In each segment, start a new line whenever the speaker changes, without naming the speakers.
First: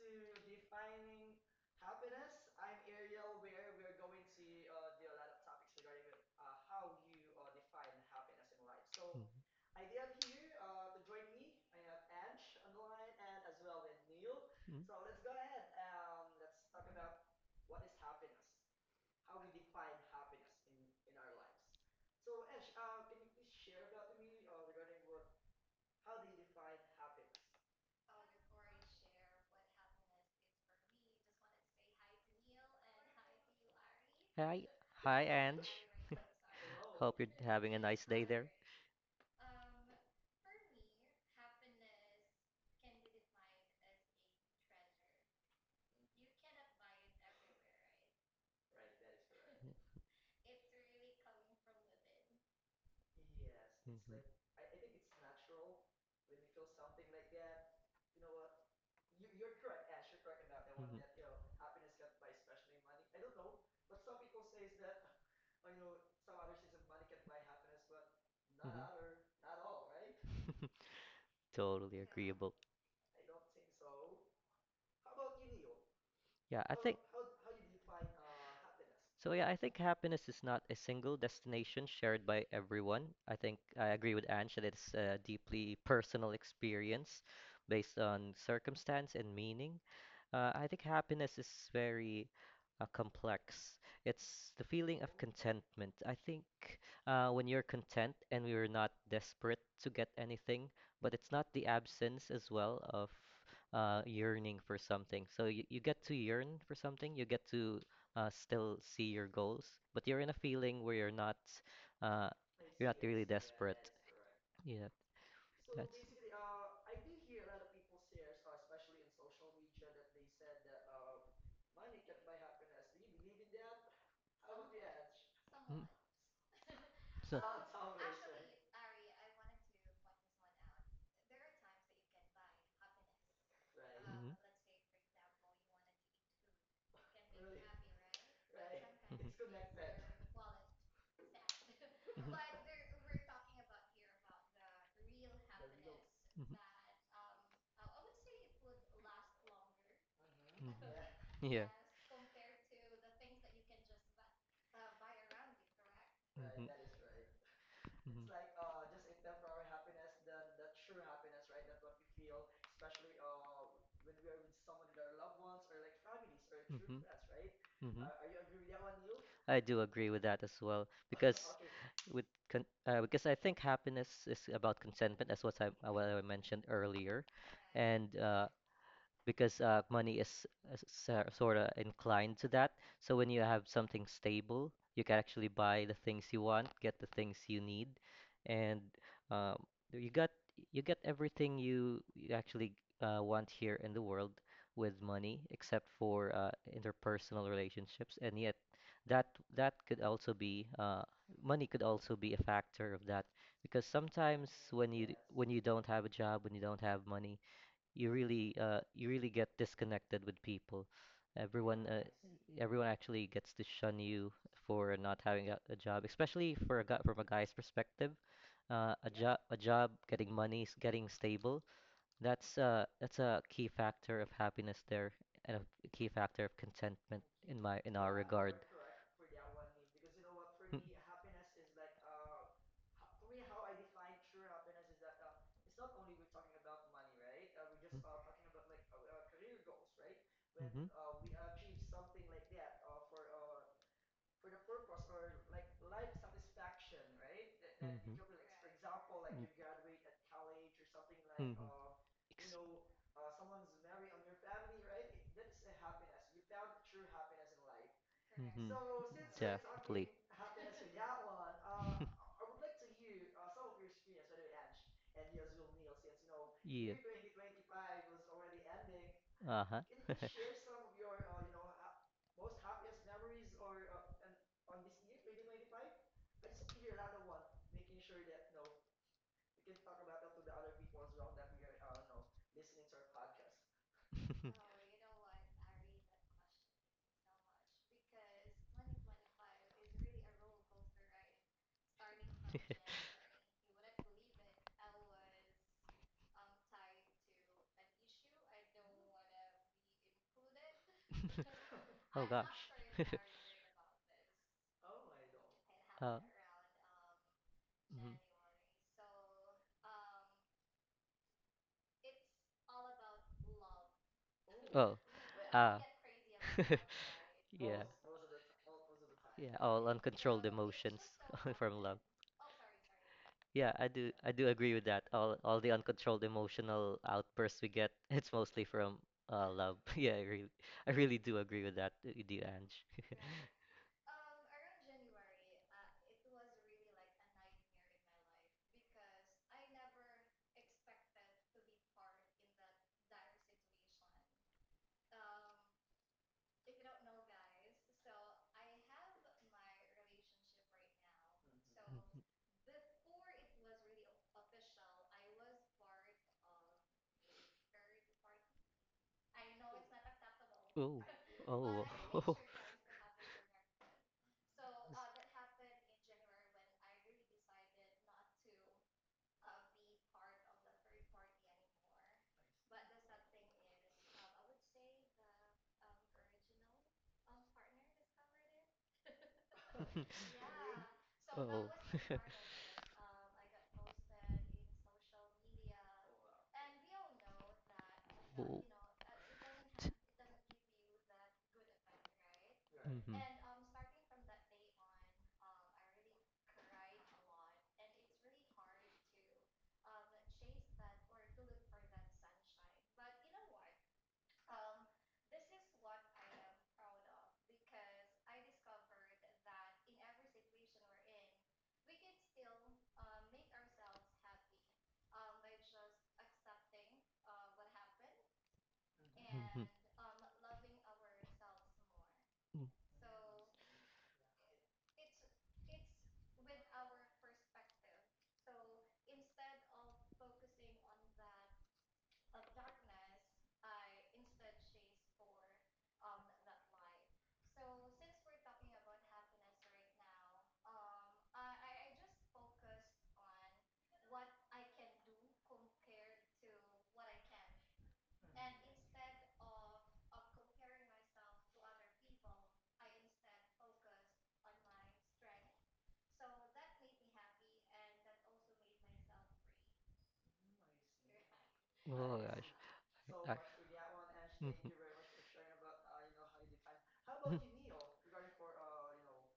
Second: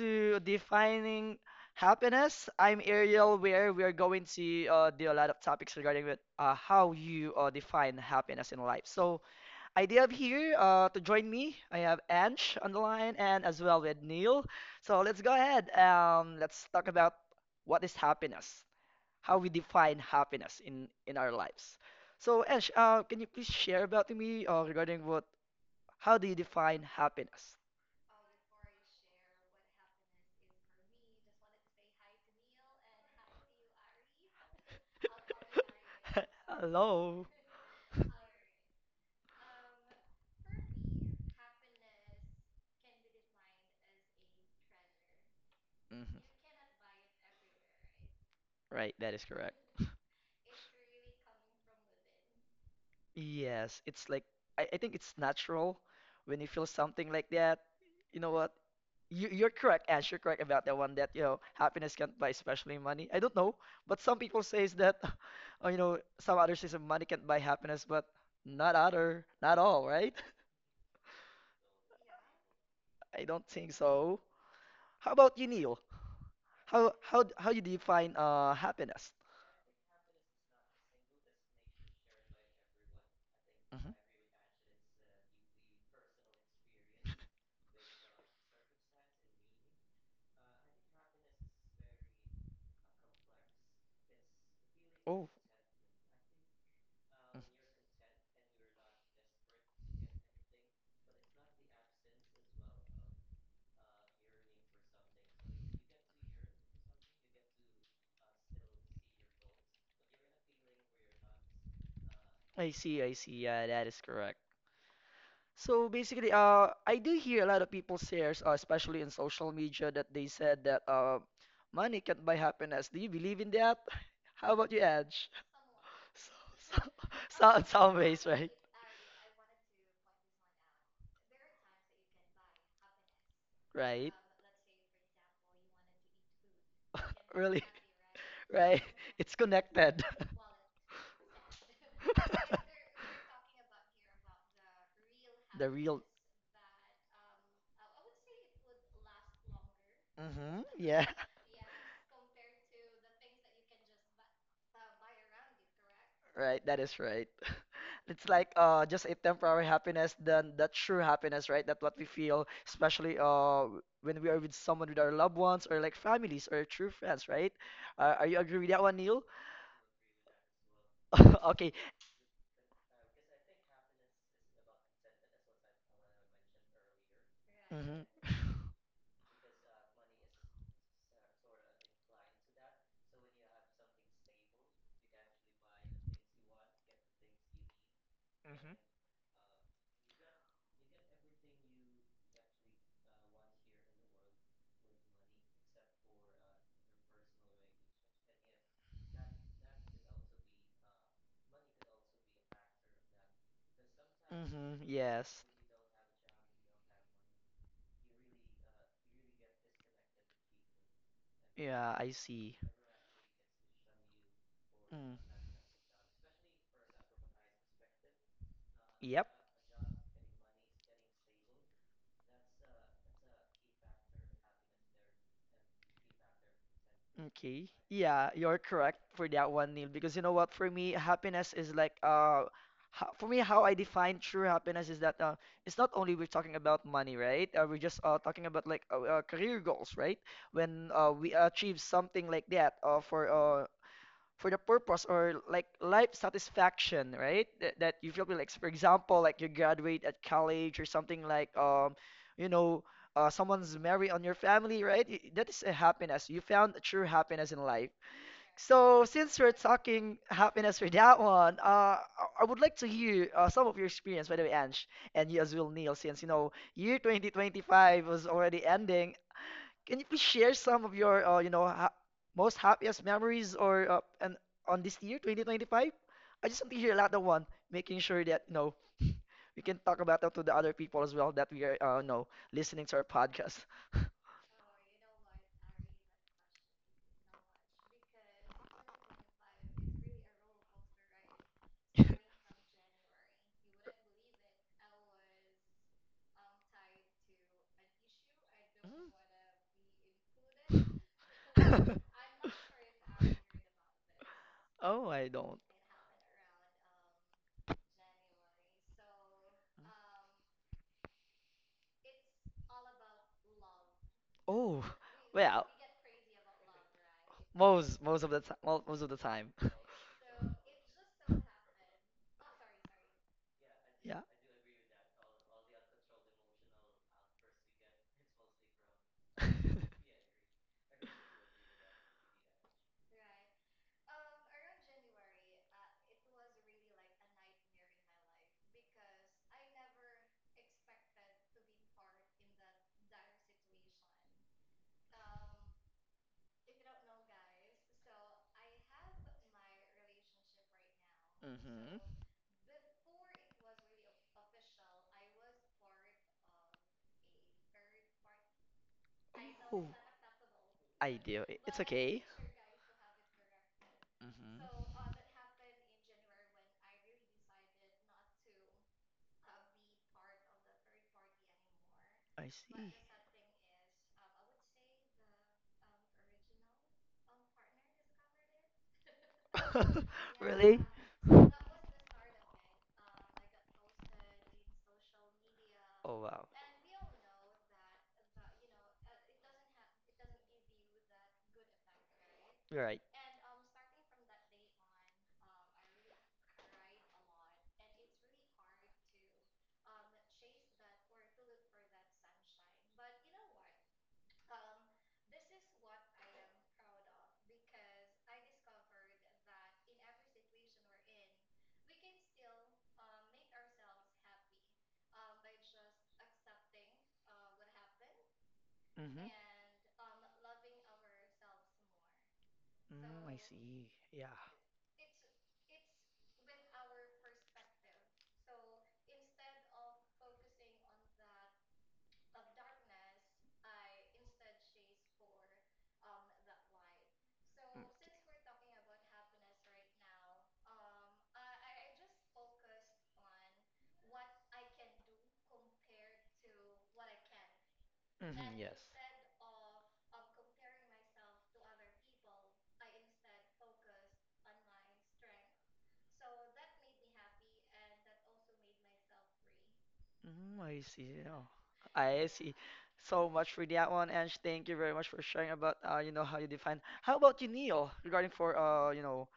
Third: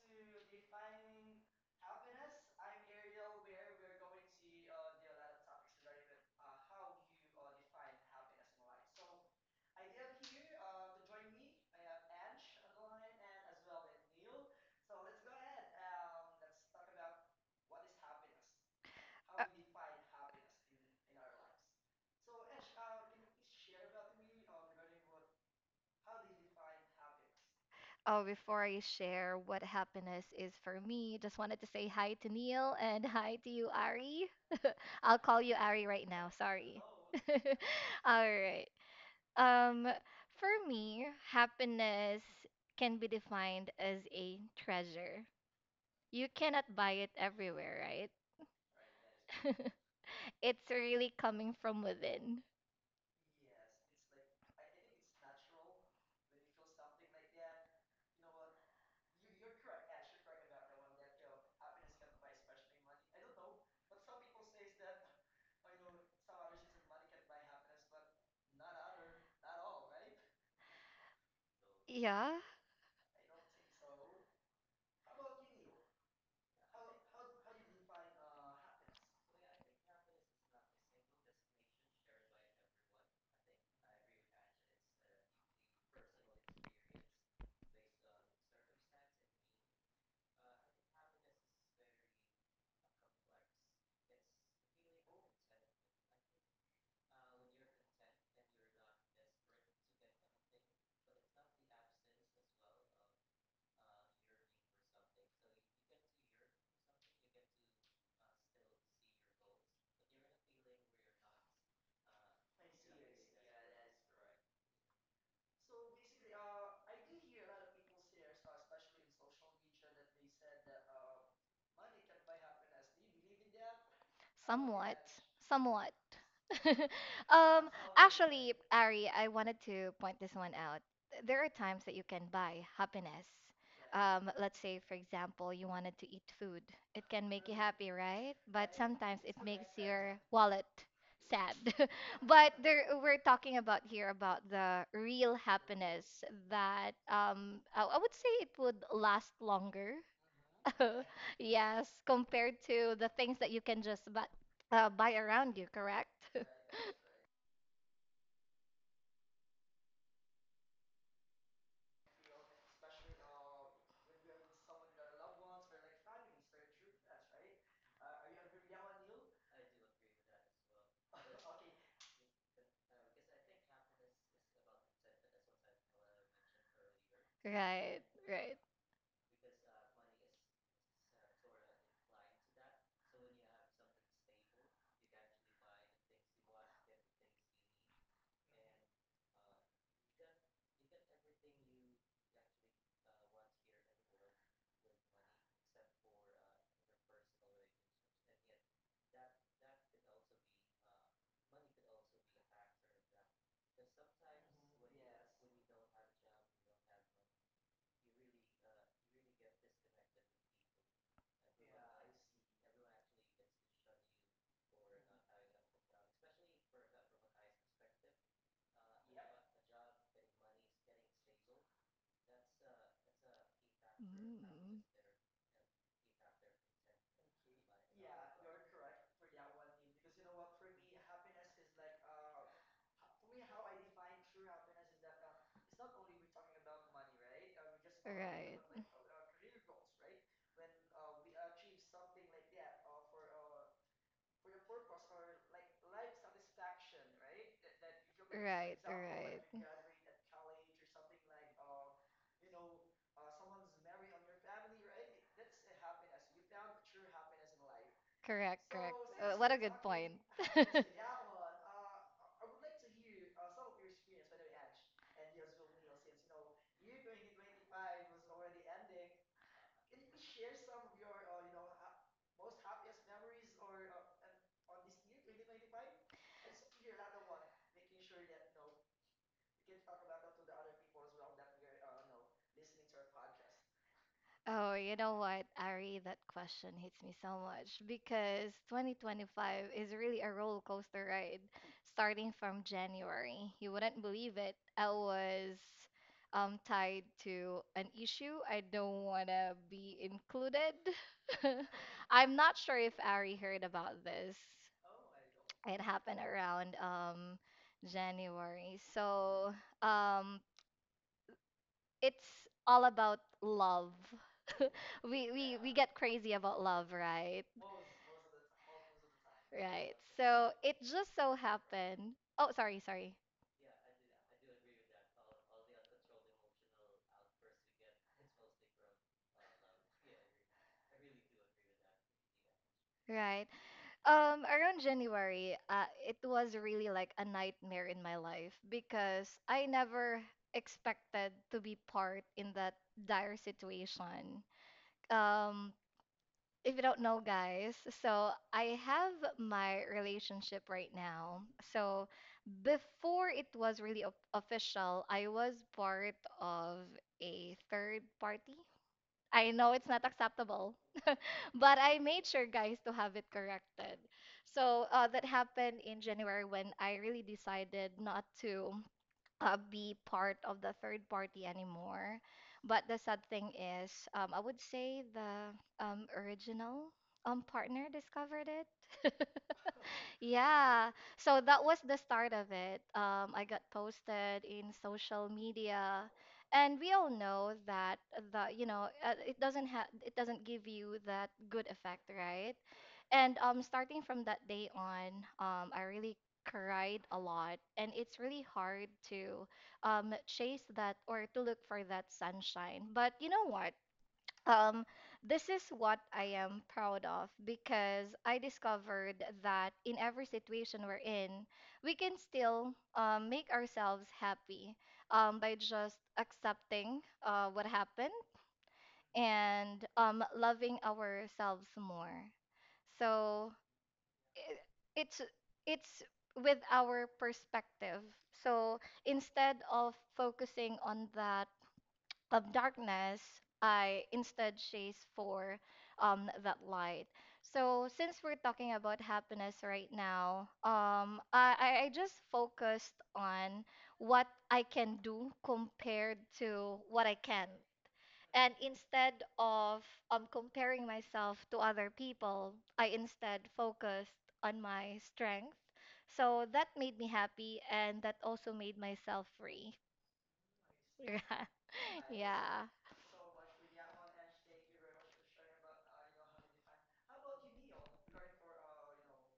to Defining Happiness. I'm Ariel, where we are going to do a lot of topics regarding with how you define happiness in life. So I do have here to join me. I have Ange on the line and as well with Neil. So
Mhm.
let's go ahead. Let's talk about what is happiness, how we define happiness in our lives. So Ange, can you please share about to me regarding what how do you define happiness?
Oh, before I share what happiness is for me, just wanted to say hi to Neil and hi to you, Ari.
Hi,
I'll
hi,
call you
Ange.
Ari right now. Sorry.
Hope
Hello.
you're having a nice day
All
there.
right. Um, for me, happiness can be defined as a treasure.
Hmm
You cannot buy it everywhere, right?
Right, that is correct.
It's really coming from within.
Yes, it's
Mhm.
like I think it's natural when you feel something like that. You know what? You're correct, Ash. You're correct about that one that, you
Mhm.
know, happiness can't buy, especially money. I don't know, but some people says that, you know, some others says that money can't buy happiness, but not other, not all, right?
Totally
Yeah,
agreeable.
I don't think so. How about you, Neil?
Yeah, I
How
think
how d- how you define happiness?
so. Yeah, I think happiness is not a single destination shared by everyone. I think I
Hmm
agree with Ange that it's a deeply personal experience based on circumstance and meaning. I think happiness is very complex. It's the feeling of
Oh,
contentment. I think
mm,
when you're content and we are not desperate to get anything, but it's not the absence as well of yearning for something. So you get to yearn for something, you get to still see your goals, but you're in a feeling where uh,
I
you're not
see, I
really
see. Yeah, that
desperate.
is correct.
Yeah,
So
that's.
basically, I do hear a lot of people say, especially in social media, that they said that money can't buy happiness. Do you believe in that? How about you,
somewhat.
Edge?
Mm.
Somewhat.
So, so,
So.
so in
um,
some ways, right?
Actually, Ari, I wanted to point this one out. There are times that you can buy happiness.
Right?
Mhm.
Let's say, for example, you wanted to eat food. It can make you
Really?
happy, right? But
Right?
sometimes it
It's
makes
connected.
your wallet sad.
Mhm. Mhm.
But there, we're talking about here about the real
The real.
happiness
Mhm.
that um, I, I would say it would last longer.
Mm-hmm. Yeah.
Mhm. Yeah.
Yes, compared to the things that you can just buy around you, correct?
Right.
Mhm.
That is right.
Mhm.
It's like just a temporary happiness than that true happiness, right? That what we feel, especially when we are with someone with our loved ones or like families or true
Mhm.
friends, right?
Mhm.
Are you agree with that one, Neil?
I do agree with that as well because
Okay.
with con because I think happiness is about contentment as what I mentioned earlier,
Right,
and
Mm-hmm.
right.
because money is sort of inclined to that. So when you have something stable, you can actually buy the things you want, get the things you need, and
Mm-hmm.
um, you got you get everything you actually want here in the world with money, except for interpersonal relationships. And yet, that that could also be money could also be a factor of that because sometimes
Mm-hmm. Yes.
when you don't have a job, when you don't have money you really get disconnected with people. Everyone
Yeah,
uh,
I see.
everyone actually gets to shun you for
Mm.
not having a job, especially for a guy from a guy's perspective.
Yep.
A job, getting money, getting stable. That's a key factor of happiness
Mm,
there and a key factor of contentment in
Okay.
my in our
Yeah,
regard.
you're correct for that one, Neil. Because you know what, for me, happiness is like for me how I define true happiness is that it's not only we're talking about money, right? We're just talking about like
right.
career goals, right?
Mm-hmm.
When we achieve something like that for the purpose or like life satisfaction, right? That, that you feel
Mm-hmm.
like, for
Right,
example, like you
right.
graduate at college or something like,
Mm-hmm.
you know, someone's married on your family, right? That is a happiness. You found a true happiness in life.
Correct,
Mhm.
correct.
So since we're
What a good
Definitely.
point.
talking happiness for that one, I I would like to hear some of your experience, by the way, Ange, and you as well, Neil, since you know
Yeah.
year 2025 was already ending.
Uh-huh.
Can you please share some of your, you know, ha most happiest memories or and on this year, 2025? I just want to hear a lot of one, making sure that, you know, we can talk about that to the other people as well that we are, you know, listening to our podcast.
Oh, you know what, Ari? That question hits me so much because 2025 is really a roller coaster ride starting from January. You wouldn't believe it. I was tied to an issue. I don't want to be included.
Oh
I'm not
gosh.
sure if Ari heard about this.
Oh, I don't.
It happened
Uh,
around
mhm.
January. So um, it's all about love.
Oh,
Oh.
we we
well,
we
Uh.
get crazy about love, right?
Yeah.
most of the time, most of the time.
Yeah, all
Right.
uncontrolled
So it
emotions
just so
from love.
happened. Oh, sorry, sorry.
Yeah.
I do agree with that. All the uncontrolled emotional outbursts we get, it's mostly from love. I really do agree with that, with you, Ange.
Right. Around January, it was really like a nightmare in my life because I never expected to be part in that dire situation. Um, if you don't know, guys, so I have my relationship right now. So before it was really official, I was part of a third party. I know it's not acceptable,
Oh,
do.
but
oh,
I
It-
made sure,
to
guys, to have
have
it
it corrected.
corrected. So
Mm-hmm.
that happened in January when I really decided not to be part of the third party anymore.
I But
But
see.
the sad thing is, I would say the original partner discovered it.
oh.
would say
Yeah, so
yeah,
that
Oh.
was the start of it. I got posted in social media,
Oh wow.
and we all know that the you
Oh.
know it doesn't have
T-
it doesn't give you that good effect, right?
You're right.
mhm. Mhm.
And starting from that day on, I really cried a lot, and it's really hard to chase that or to look for that sunshine. But you know what? Um, this is what I am proud of because I discovered that in every situation we're in, we can still make ourselves happy by just accepting what happened
Mm-hmm.
Mm.
and loving ourselves more.
Mm, I
So
see. Yeah.
i- it's it's with our perspective. So instead of focusing on that of darkness, I instead chase for that light.
Mm,
So since we're talking about happiness right now, I just focused on what I can do compared to what I can. And
mhm, yes.
instead of comparing myself to other people, I instead focused on my strength. So that made me happy and that also made myself free.
Mm, I see.
Yeah.
Oh,
Oh
I see.
gosh.
Yeah.
Yeah. So
I,
much for that one, Ange. Thank
mhm.
you very much for sharing about you know, how you define. How
Mm.
about you, Neil, regarding for you know,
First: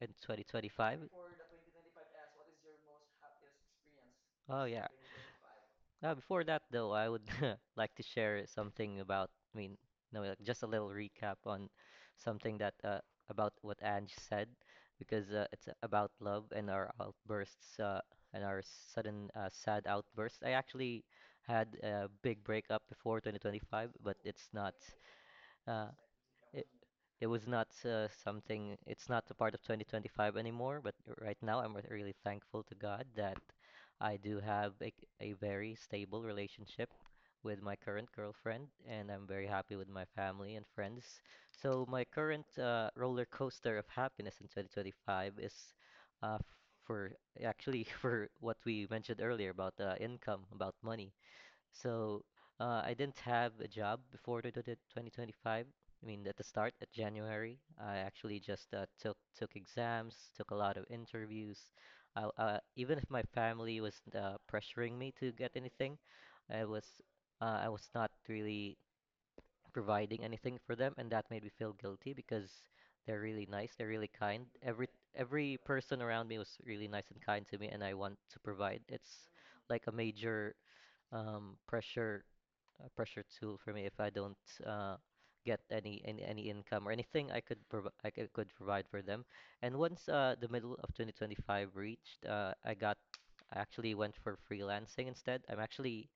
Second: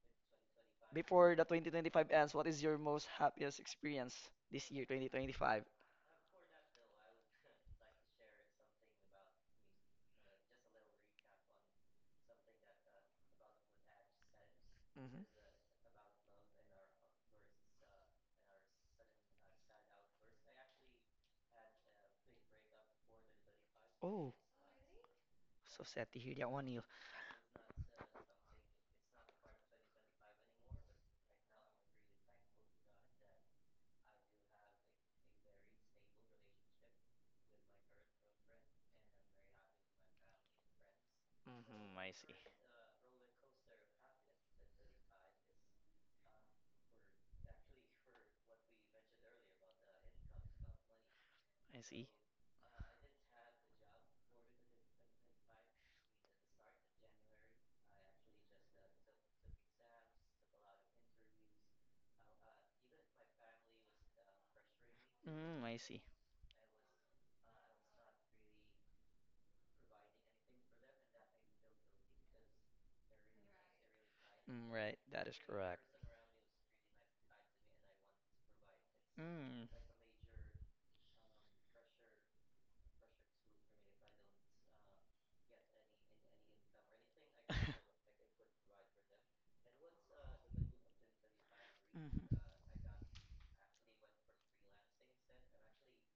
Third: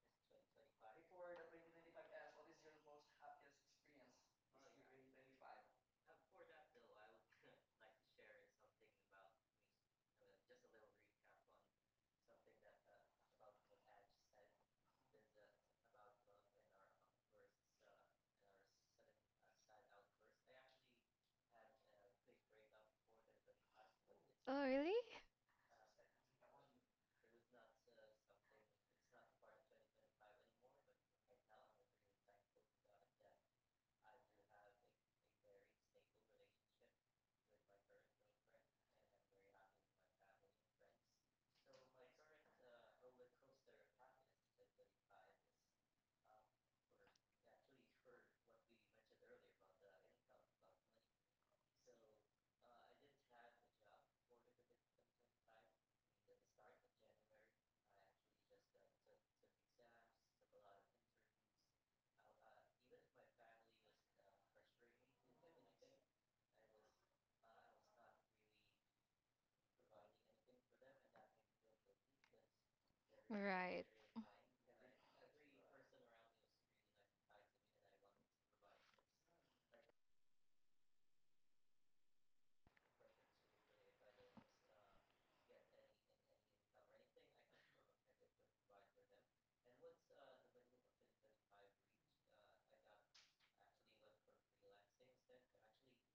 In 2025?
before the 2025 ends, what is your most happiest experience
Oh
this year,
yeah.
2025?
Before that though, I would like to share something about, I mean, no, like just a little recap on something that about what Ange said, because it's about love and our outbursts and our sudden sad outbursts. I actually had a big breakup before 2025, but
Oh,
it's
Oh,
not.
really?
so
Uh,
sad to hear that one,
it
Neil.
it was not something. It's not a part of 2025 anymore. But right now, I'm really thankful to God that I do have a very stable relationship with my current girlfriend, and I'm very happy with my family and friends. So
Hmm
my
I see.
current roller coaster of happiness in 2025 is uh, for actually for what we mentioned earlier about income, about money.
I see.
So I didn't have a job before the 2025. I mean, at the start, at January, I actually just took exams, took a lot of interviews. Even if my family was pressuring me to get
Mm, I
anything,
see.
I was I was not really providing anything for them, and that made me feel guilty because they're really nice,
Right.
they're really kind.
Mm, right, that is
Every
correct.
person around me was really nice and kind to me, and I want to provide. It's
Mm.
like um, pressure a pressure tool for me if I don't uh, get any income or anything I could provide for them. And once the middle of 2025 reached,
Mm-hmm.
I actually went for freelancing instead. I'm actually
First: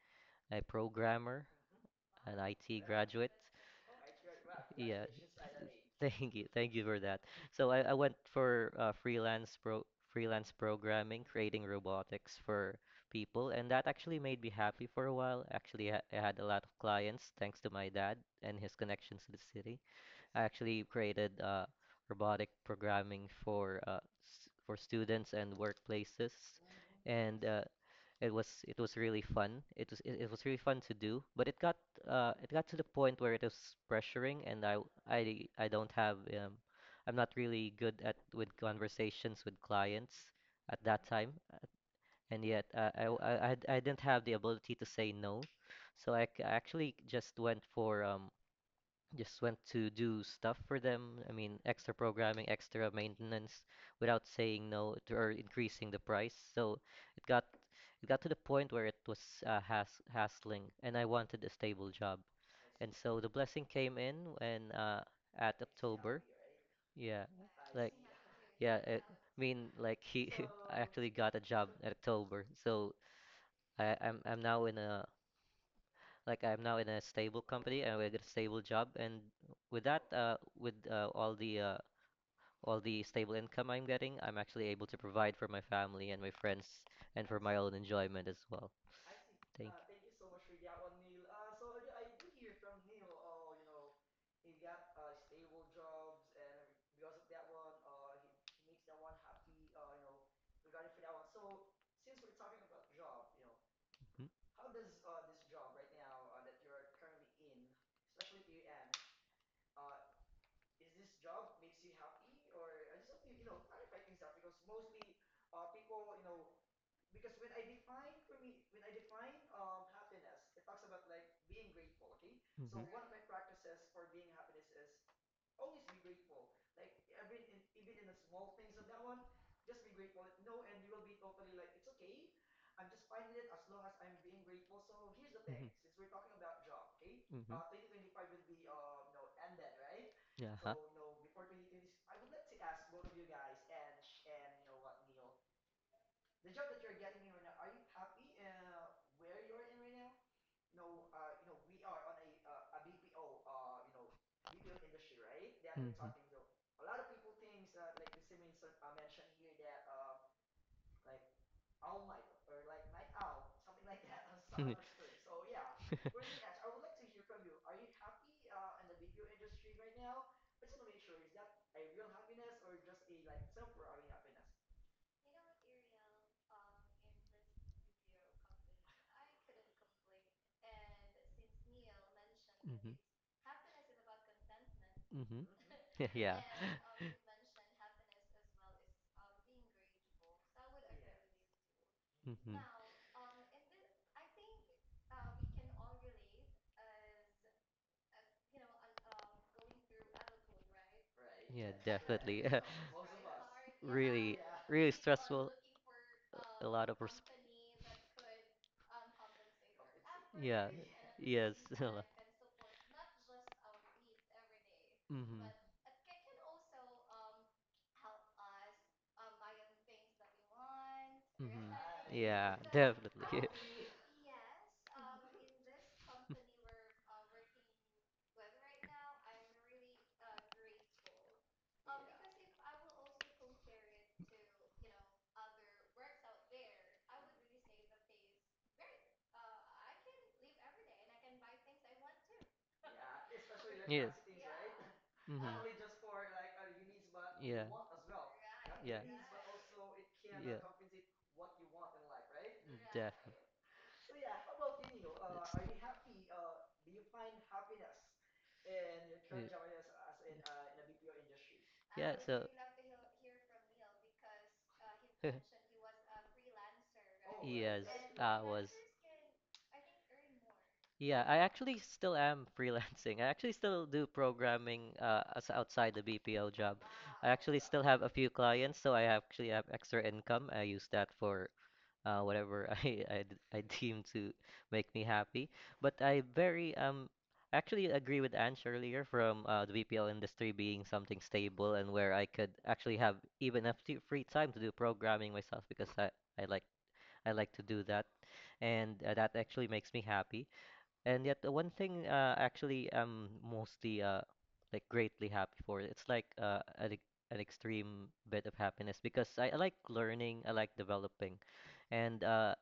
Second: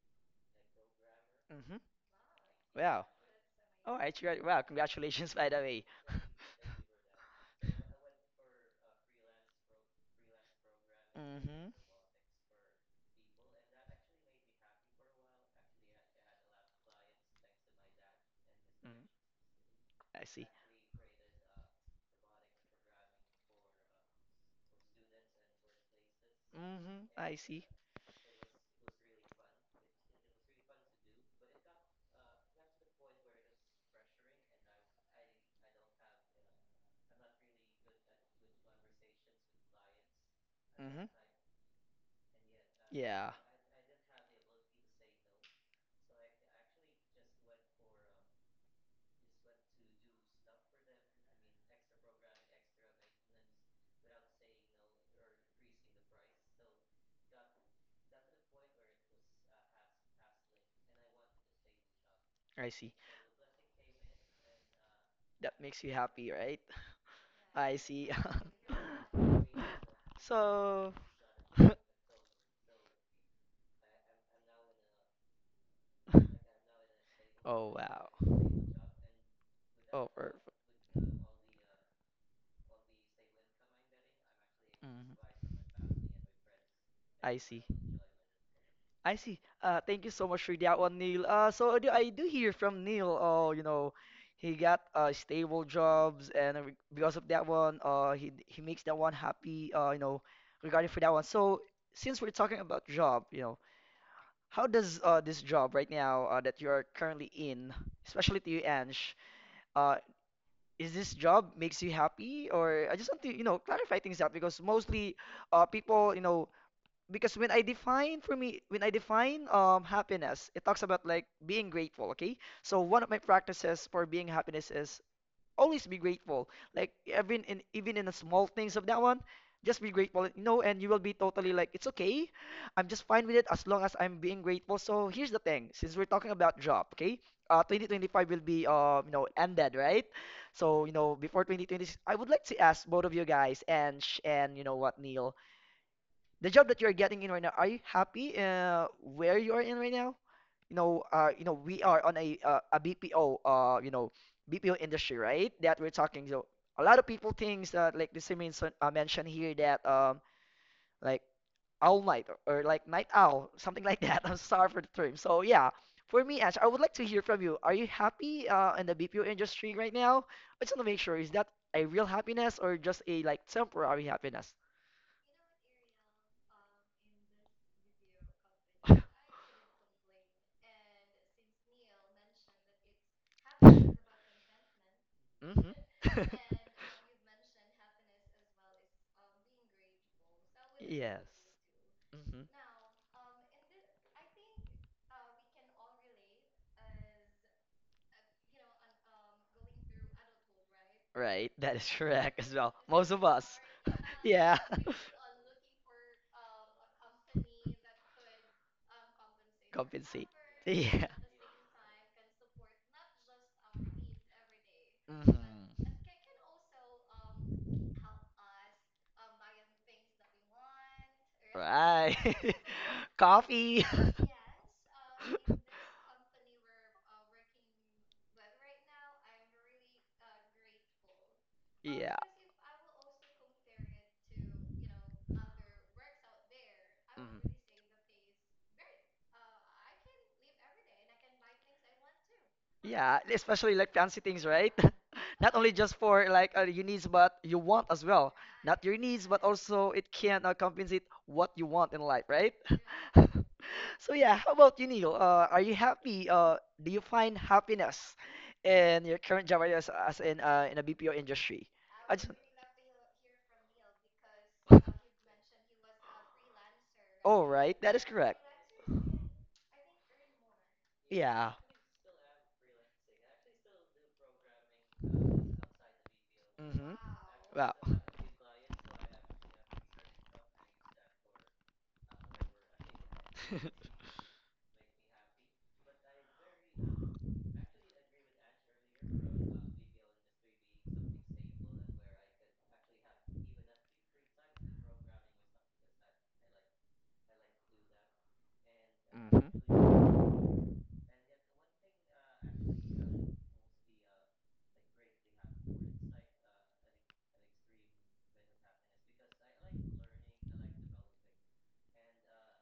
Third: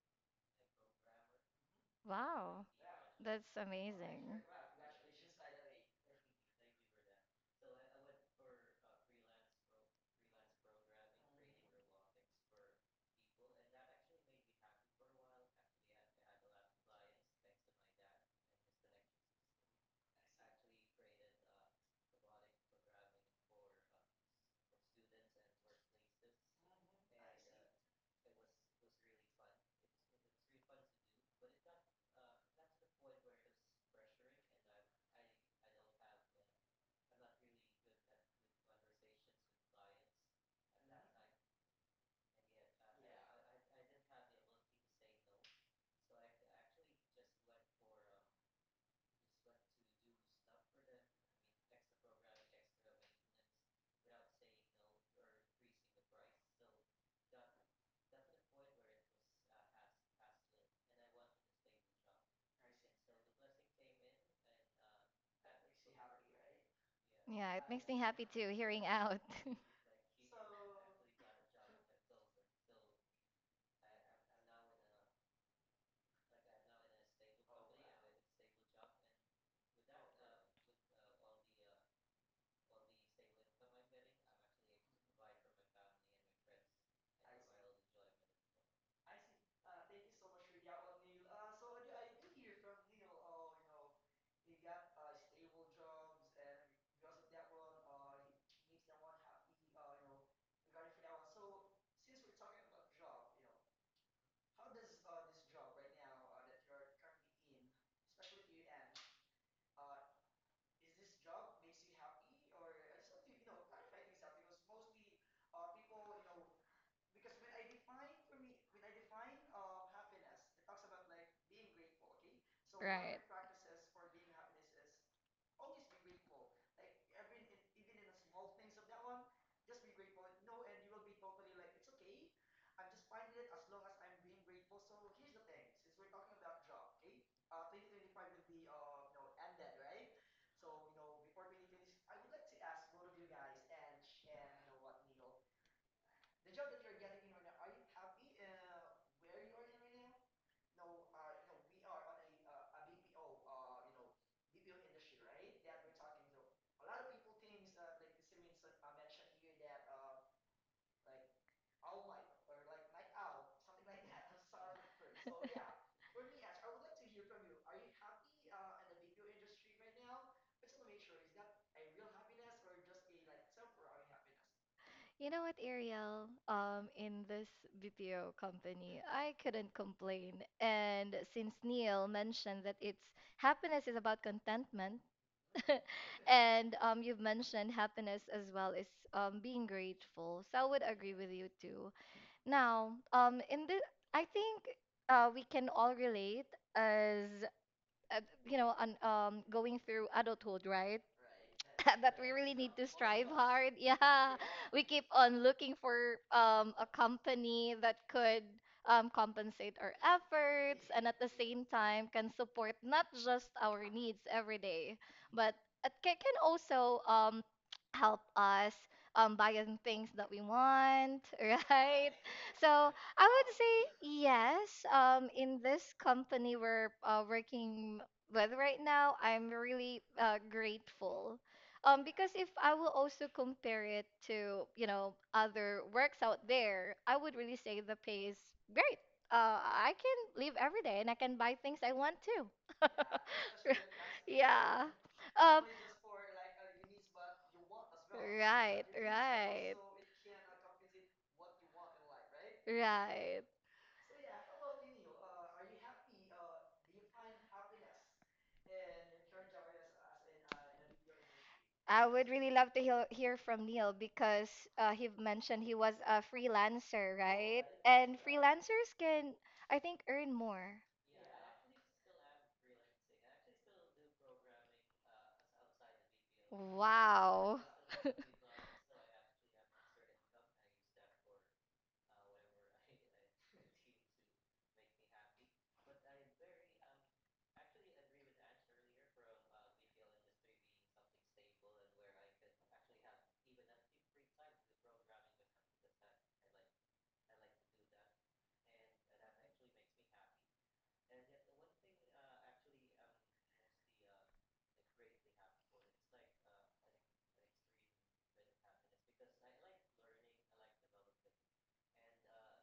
a programmer,
Mm-hmm.
an
Wow.
IT
Wow.
graduate,
That's
All right, you are,
amazing.
wow,
yeah,
congratulations, by the way.
thank you for that. So I went for freelance programming, creating
Mm-hmm.
robotics for people, and that actually made me happy for a while. I had a lot of clients thanks to my dad and his
Mm,
connections to the city.
I
I
see.
actually created robotic programming for s for students and workplaces,
Mm-hmm. I
and
see.
it was really fun. It was really fun to do, but it got to the point where it was pressuring, and I don't have I'm not really good at with conversations with clients at that
Mm-hmm.
time, and yet
Yeah,
I didn't have the ability to say no, so I actually just went for just went to do stuff for them. I mean, extra programming, extra maintenance without saying no to, or increasing the price. It got to the point where it was uh, has hassling, and I wanted a stable job.
I
And
see.
so the blessing came in when at
That makes you
October.
happy, right?
Yeah,
Yeah, it
I
makes
like
me
see.
happy too,
yeah,
hearing
it,
out.
I mean like he I
So,
actually got a job
oh
at October. So I'm now in a stable company and I
wow.
get a stable job, and with that,
Oh, per-
with all the stable income I'm getting, I'm actually able to
mhm.
provide for my family and my friends and for
I
my
see.
own enjoyment as well.
I see.
Thank
Thank you so much for that one, Neil. So I do hear from Neil. Oh, you know, he got stable jobs, and because of that one, he makes that one happy. You know, regarding for that one. So since we're talking about job, you know,
know, you.
how does this job right now that you are currently in, especially to you, Ange, uh, is this job makes you happy? Or I just want to, you know, clarify things out because mostly people, you know, because when I define for me, when I define happiness, it talks about like being grateful, okay?
Mm,
So one of
Right.
my practices for being happiness is always be grateful. Like even in the small things of that one, just be grateful. You know, and you will be totally like, it's okay. I'm just fine with it as long as I'm being grateful. So here's the thing, since we're talking about job, okay?
Mm-hmm. what is IX is really Mm-hmm.
2025 will be you know, ended, right?
Yeah.
So, you know, before 2026, I would like to ask both of you guys and you know what, Neil, the job that you're getting in right now, are you happy where you are in right now? You know, you know, we are on a BPO, you know, BPO industry, right? That we're
Mm-hmm.
talking. So a lot of people thinks that like this means mentioned here that like owl night or like night owl, something like that. I'm sorry for the term. So yeah, for me, Ash, I would like to hear from you. Are you happy in the BPO industry right now? I just want to make sure is that a real happiness or just a like temporary happiness?
You know what, Ariel? In this BPO company, I couldn't complain. And since Neil mentioned that
Mm-hmm.
it's happiness is about contentment,
Mm-hmm.
Mm-hmm.
Yeah.
and you've mentioned happiness as well is being grateful, so I would agree
Yes.
with you too.
Mm-hmm.
hmm
Now, I think we can all relate as you know, on going through adulthood, right?
Right,
Yeah,
that is
That we
correct
definitely.
really
as
need
well.
to
Most of
strive
us.
hard. Yeah,
Really,
Yeah.
we
really
keep on
stressful.
looking for
A
a
lot of res-
company that could compensate our
Compensate.
Yeah.
efforts and
Yeah.
at the
Yes.
same
a lot.
time can support not just our needs every day,
Mhm.
but
Mhm.
it can also help us buying things that we want,
Mhm.
right?
Right.
Yeah,
So I
definitely.
would
Coffee.
say yes. In this company we're working with right now, I'm really grateful
Yeah.
because if I will also compare it to, you know, other works out there, I would
Mhm.
really say the pay is great. I can live every day and I can buy things I want to.
Yeah, especially like
Yes.
fancy things, right?
Yeah.
Mm-hmm.
Not
Um,
only just for like your needs, but you
Yeah.
want as well.
right,
Not your
Yeah.
needs, but
right.
also it can
Yeah.
compensate what you want in life, right?
Def.
Right.
So yeah, how about you, Neil? Are you happy? Do you find happiness in your current job
Yeah.
as in a BPO industry?
I
I
Yeah.
I
would
just
really love to hear from Neil because he mentioned he was a freelancer,
Oh,
right?
right.
Yes,
That is
And
correct.
I was.
freelancers can, I think, earn more.
Yeah, I
Yeah.
actually still am freelancing. I actually still do programming
Uh,
as outside the BPO job.
Mm-hmm.
I
wow.
actually
Wow.
still have a few clients, so I actually have extra income. I use that for whatever I deem to make me happy. But I very actually agree with Ansh earlier from the BPO industry being something stable and where I could actually have even enough free time to do programming myself because I like I like to do that and that actually makes me happy. And yet, the one thing actually I'm mostly like greatly happy for, it's like an extreme bit of happiness because I like learning, I like developing, and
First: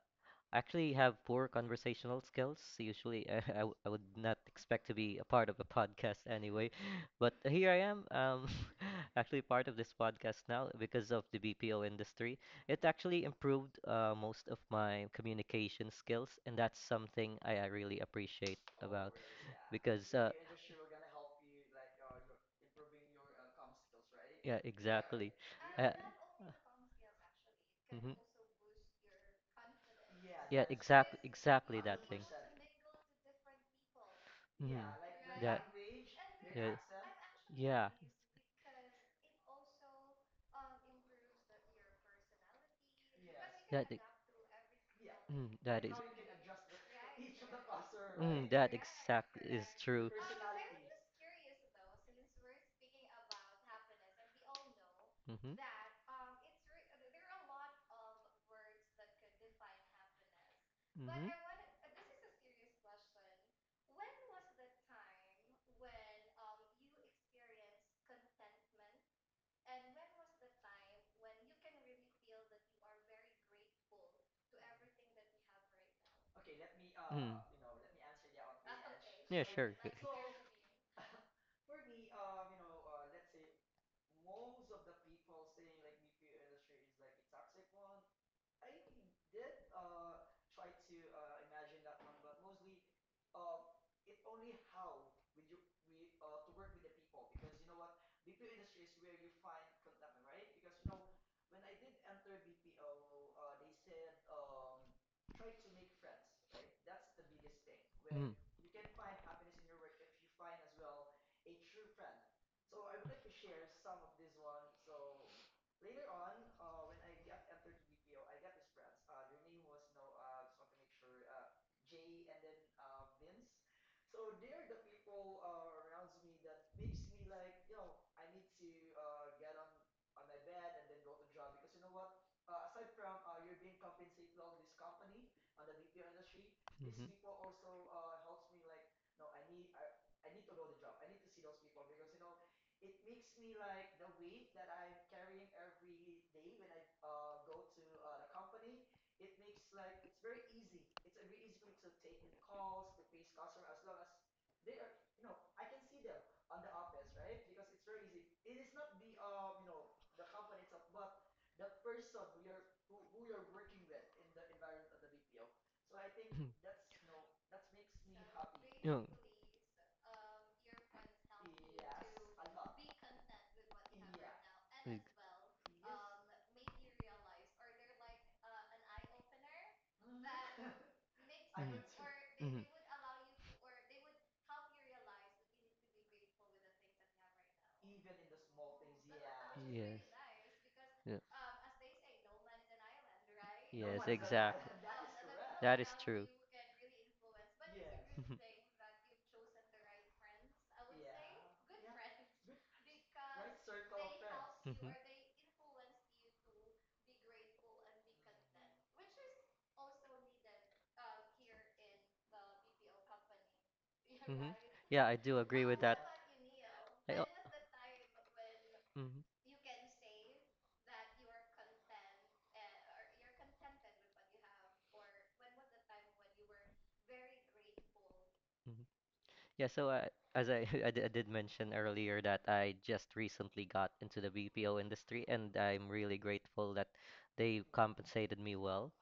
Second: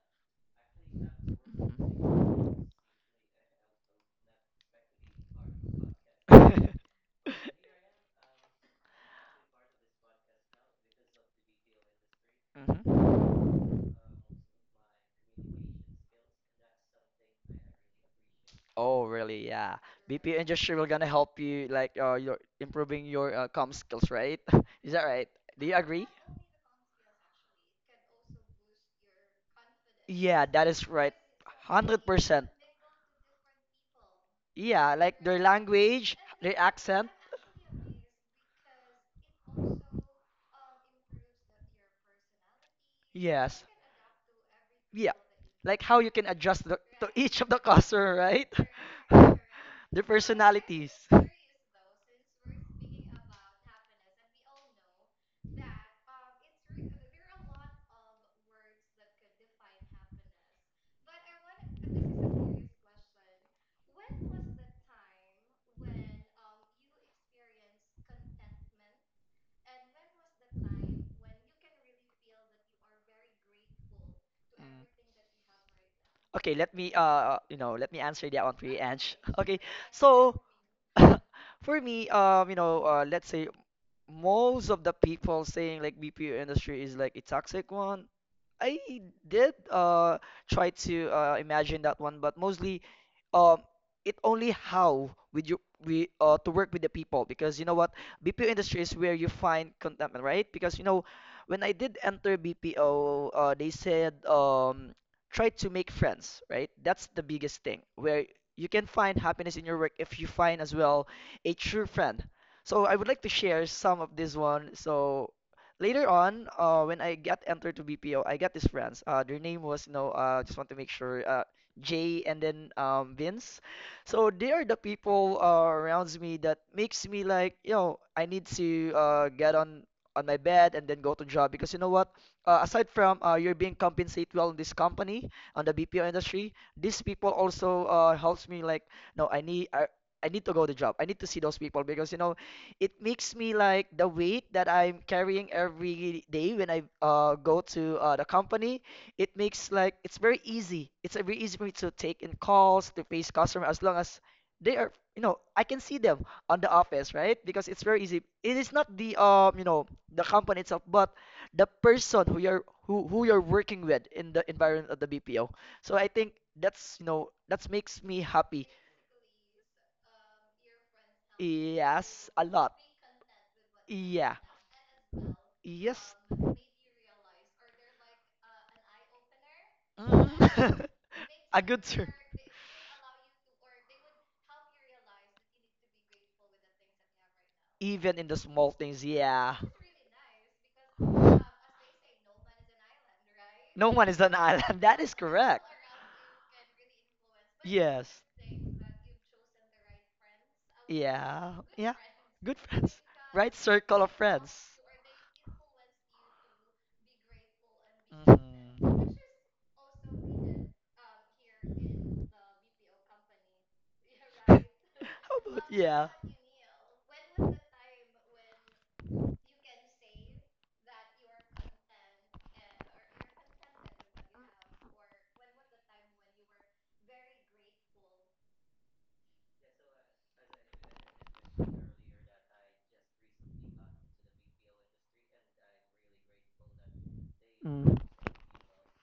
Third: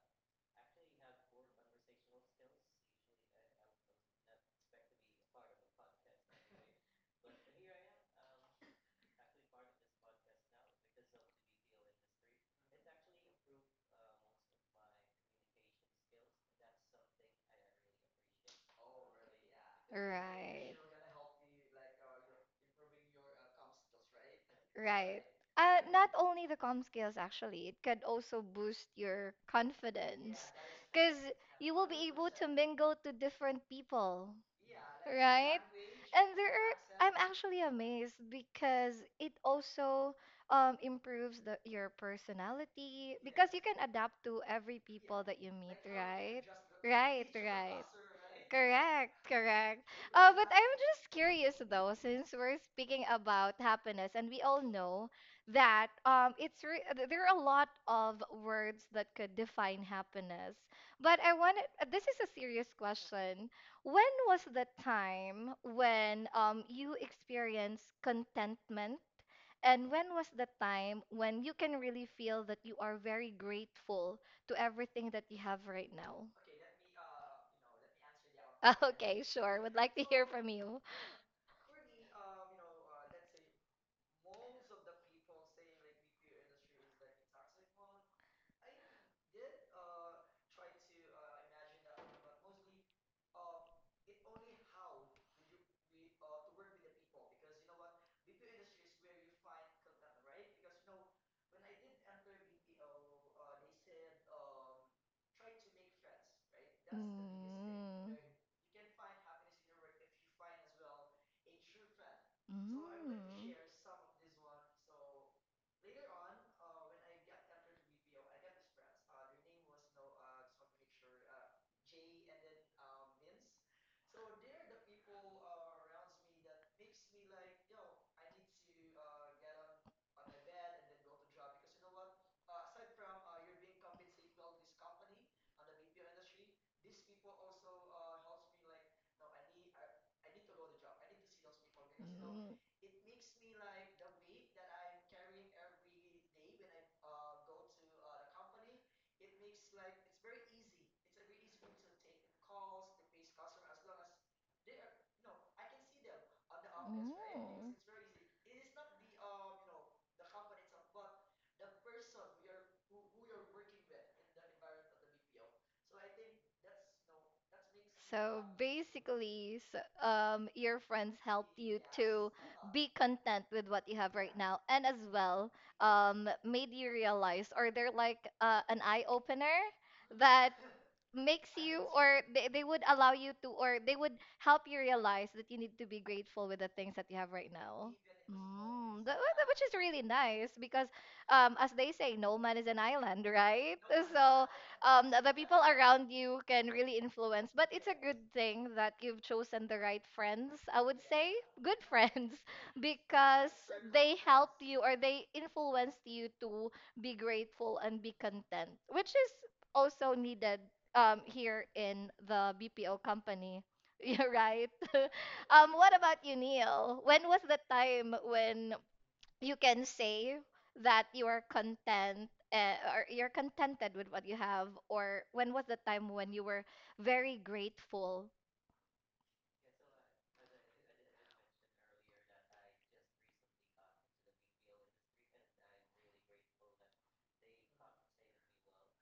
I actually have poor
Mhm.
conversational skills. Usually, I would not expect to be a part of a podcast anyway, but here I am. Actually part of this podcast now because of the BPO industry. It
Mhm.
actually improved most of my communication skills, and that's something I really appreciate
Oh,
about
really? Yeah.
because
BPO industry
Right.
will gonna help you like your improving your com skills, right?
yeah,
Is that
Right.
right?
exactly.
Do you
Uh,
agree?
Not only the com skills, actually, it could
mhm.
also boost your. Yeah, confidence,
Yeah,
yeah,
Yeah,
that is right.
exactly,
because you
exactly
will
that.
be able to
100%.
mingle to different people,
Hmm Yeah.
Yeah, like their
Yeah.
right?
language,
And there
their
Yeah.
are,
accent.
I'm actually
Yeah.
amazed because it also improves the, your personality because you
Yes.
can
the-
adapt to every
Yeah.
people that you
Mm,
Like
meet,
that is.
how you can
right?
adjust the, to
Right,
each of the
right.
customer,
Mm,
right?
that
Correct,
exact is
correct.
Their
true.
But I'm
personalities.
just curious though, since we're speaking about happiness, and we all know
Hmm
that there are a lot of words that could define happiness. But
hmm
I wanted this is a serious question. When was the time when you experienced contentment, and when was the time when you can really feel that you are very grateful to
Mm.
everything that you have right now?
Okay, let me
Mm.
you know let me answer that one for you, Ange.
Okay,
Yeah,
Okay,
sure.
sure.
Would like to hear
so
from you.
for me you know let's say most of the people saying like BPO industry is like a toxic one. I did try to imagine that one, but mostly um it only how with you we to work with the people because you know what BPO industry is where you find contentment, right? Because you know when I did enter BPO, they said try to make friends, right? That's the
Mm.
biggest thing where
Mm.
you can find happiness in your work if you find as well a true friend.
Mm. Mm.
So I would like to share some of this one. So later on, when I got entered to BPO, I got these friends. Their name was, you know, just want to make sure, Jay and then Vince. So they are the people around me that makes me like, you know, I need to get on my bed and then go to job because you know what? Aside from you're being compensated well in this company on the BPO industry, these people also helps me like, no, I need to go to job. I need to see those people because you know
Mm.
it makes me like the weight that I'm carrying every day when I go to the company. It makes like it's very easy. It's very easy for me to take in calls to face customer as long as they are, you know, I can see them on the office, right? Because it's very easy. It is not the you know, the company itself, but the person who you're working with in the environment of the BPO. So I think that's you know that makes me
So
happy.
basically, so, um, your friends help you to
Yes, a lot.
be content with what you have right
Yeah.
now, and as well,
Yes.
made you realize, or they're like an eye opener that
Mm.
makes
A good
you
term.
or they would allow you to or they would help you realize that you need to be grateful with the things that you have right now.
Even in the small
Mm,
things, yeah.
which is really nice because
Yeah. No
as they say, no man is an island, right?
No one is an
So
island. That is
the people
correct.
around you can really influence, but it's a good
Yes.
thing that you've chosen the right friends, I would say,
Yeah.
good
Yeah.
friends,
Good friends.
because
Right circle of
they
friends.
helped you or they influenced you to be grateful and be content, which
Mhm.
is also needed here in the BPO company. Yeah,
hmm
right.
Yeah, I do
How about
agree with
What
that.
yeah?
about you, Neil?
I
When
al-
was the time when
Mhm,
you can say that you are content or you're contented with what you have, or when was the time when you were very grateful?
mhm. Yeah, so I did mention earlier that I just recently got into the BPO industry and I'm really grateful that they
Mm.
compensated me well.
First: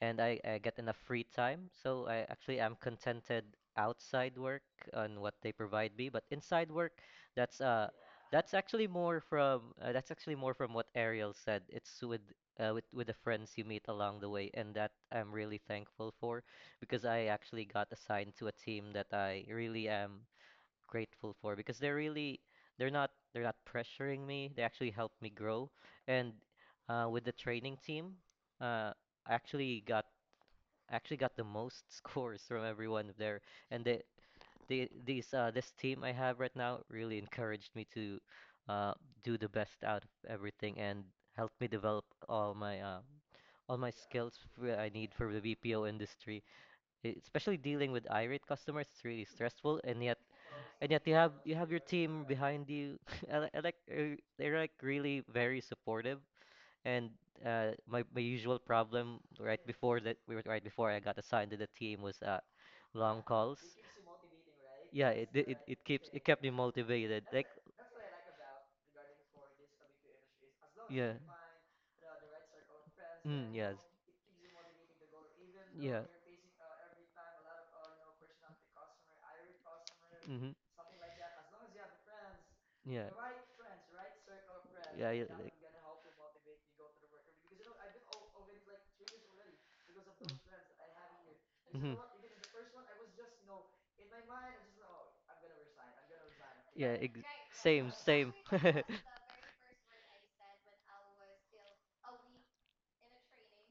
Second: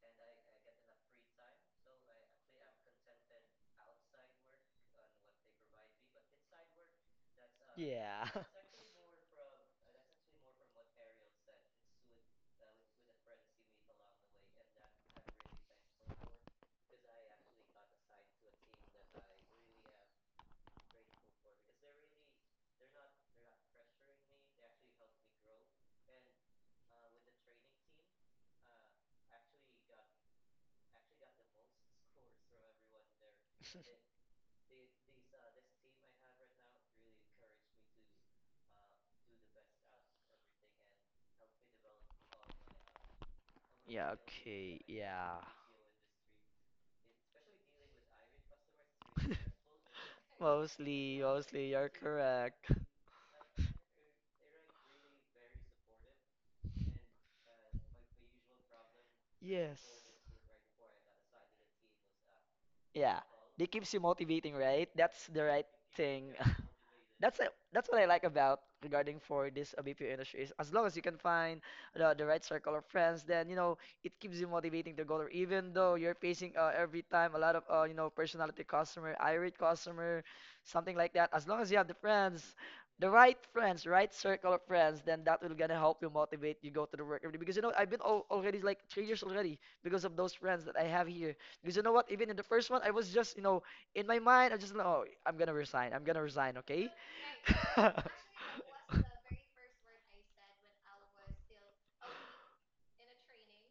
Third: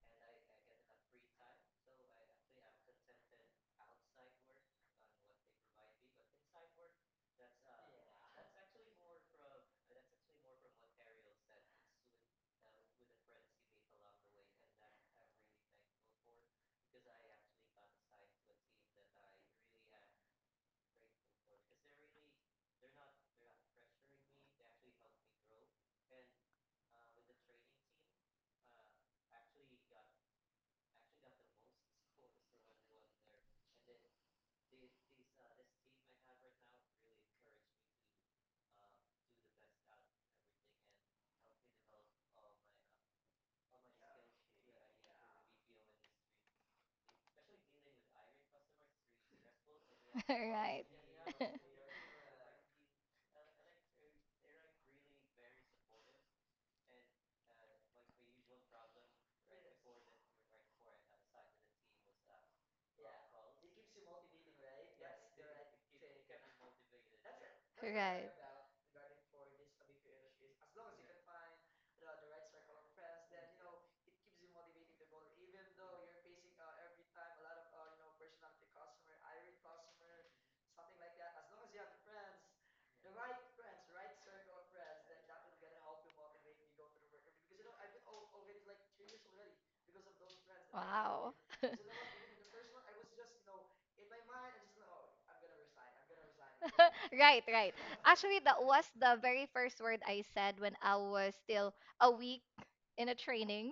And I get enough free time. So I actually am contented outside work on what they provide me, but inside work, that's uh
Yeah.
that's actually more from that's actually more from what Ariel said. It's with the friends you meet along the way, and that I'm really thankful for because I actually got assigned to a team that I really am grateful for because they're really they're not pressuring me. They actually help me grow, and with the training team, uh, I actually got the most scores from every one of there. And they, they these this team I have right now really encouraged me to uh do the best out of everything and helped me develop all my
Yeah,
skills
okay,
I need for
yeah.
the BPO industry. Especially dealing with irate customers, it's really stressful
Right.
and yet
Mostly,
you have
mostly,
your
you're
team behind
correct.
you. I like they're like really very supportive and my my usual problem right before
Yes.
that we were right before I got assigned to the team was
Yeah,
long calls.
they keeps you motivating, right? That's the
It
right
it keeps it
thing.
kept me motivated.
That's
Like
it. That's what I like
Right.
about regarding for this BPO industry is as long as you
yeah.
can find the right circle of friends, then
Mm,
you
yes.
know it keeps you motivating to go there. Even though
Yeah.
you're facing every time a lot of you know personality customer, irate customer,
Mm-hmm.
something like that. As long as you have the friends,
Yeah.
the right friends, right circle of friends,
Yeah,
then
yeah,
that
like,
will gonna help you motivate you go to the work every day. Because you know I've been al already like 3 years already because of those friends that I have
Wow.
here. Because you know what? Even in the first one, I was just, you know, in my mind, I just, oh, I'm gonna resign. I'm gonna resign, okay?
Right, right. Actually, that was the very first word I said when I was still a week in a training.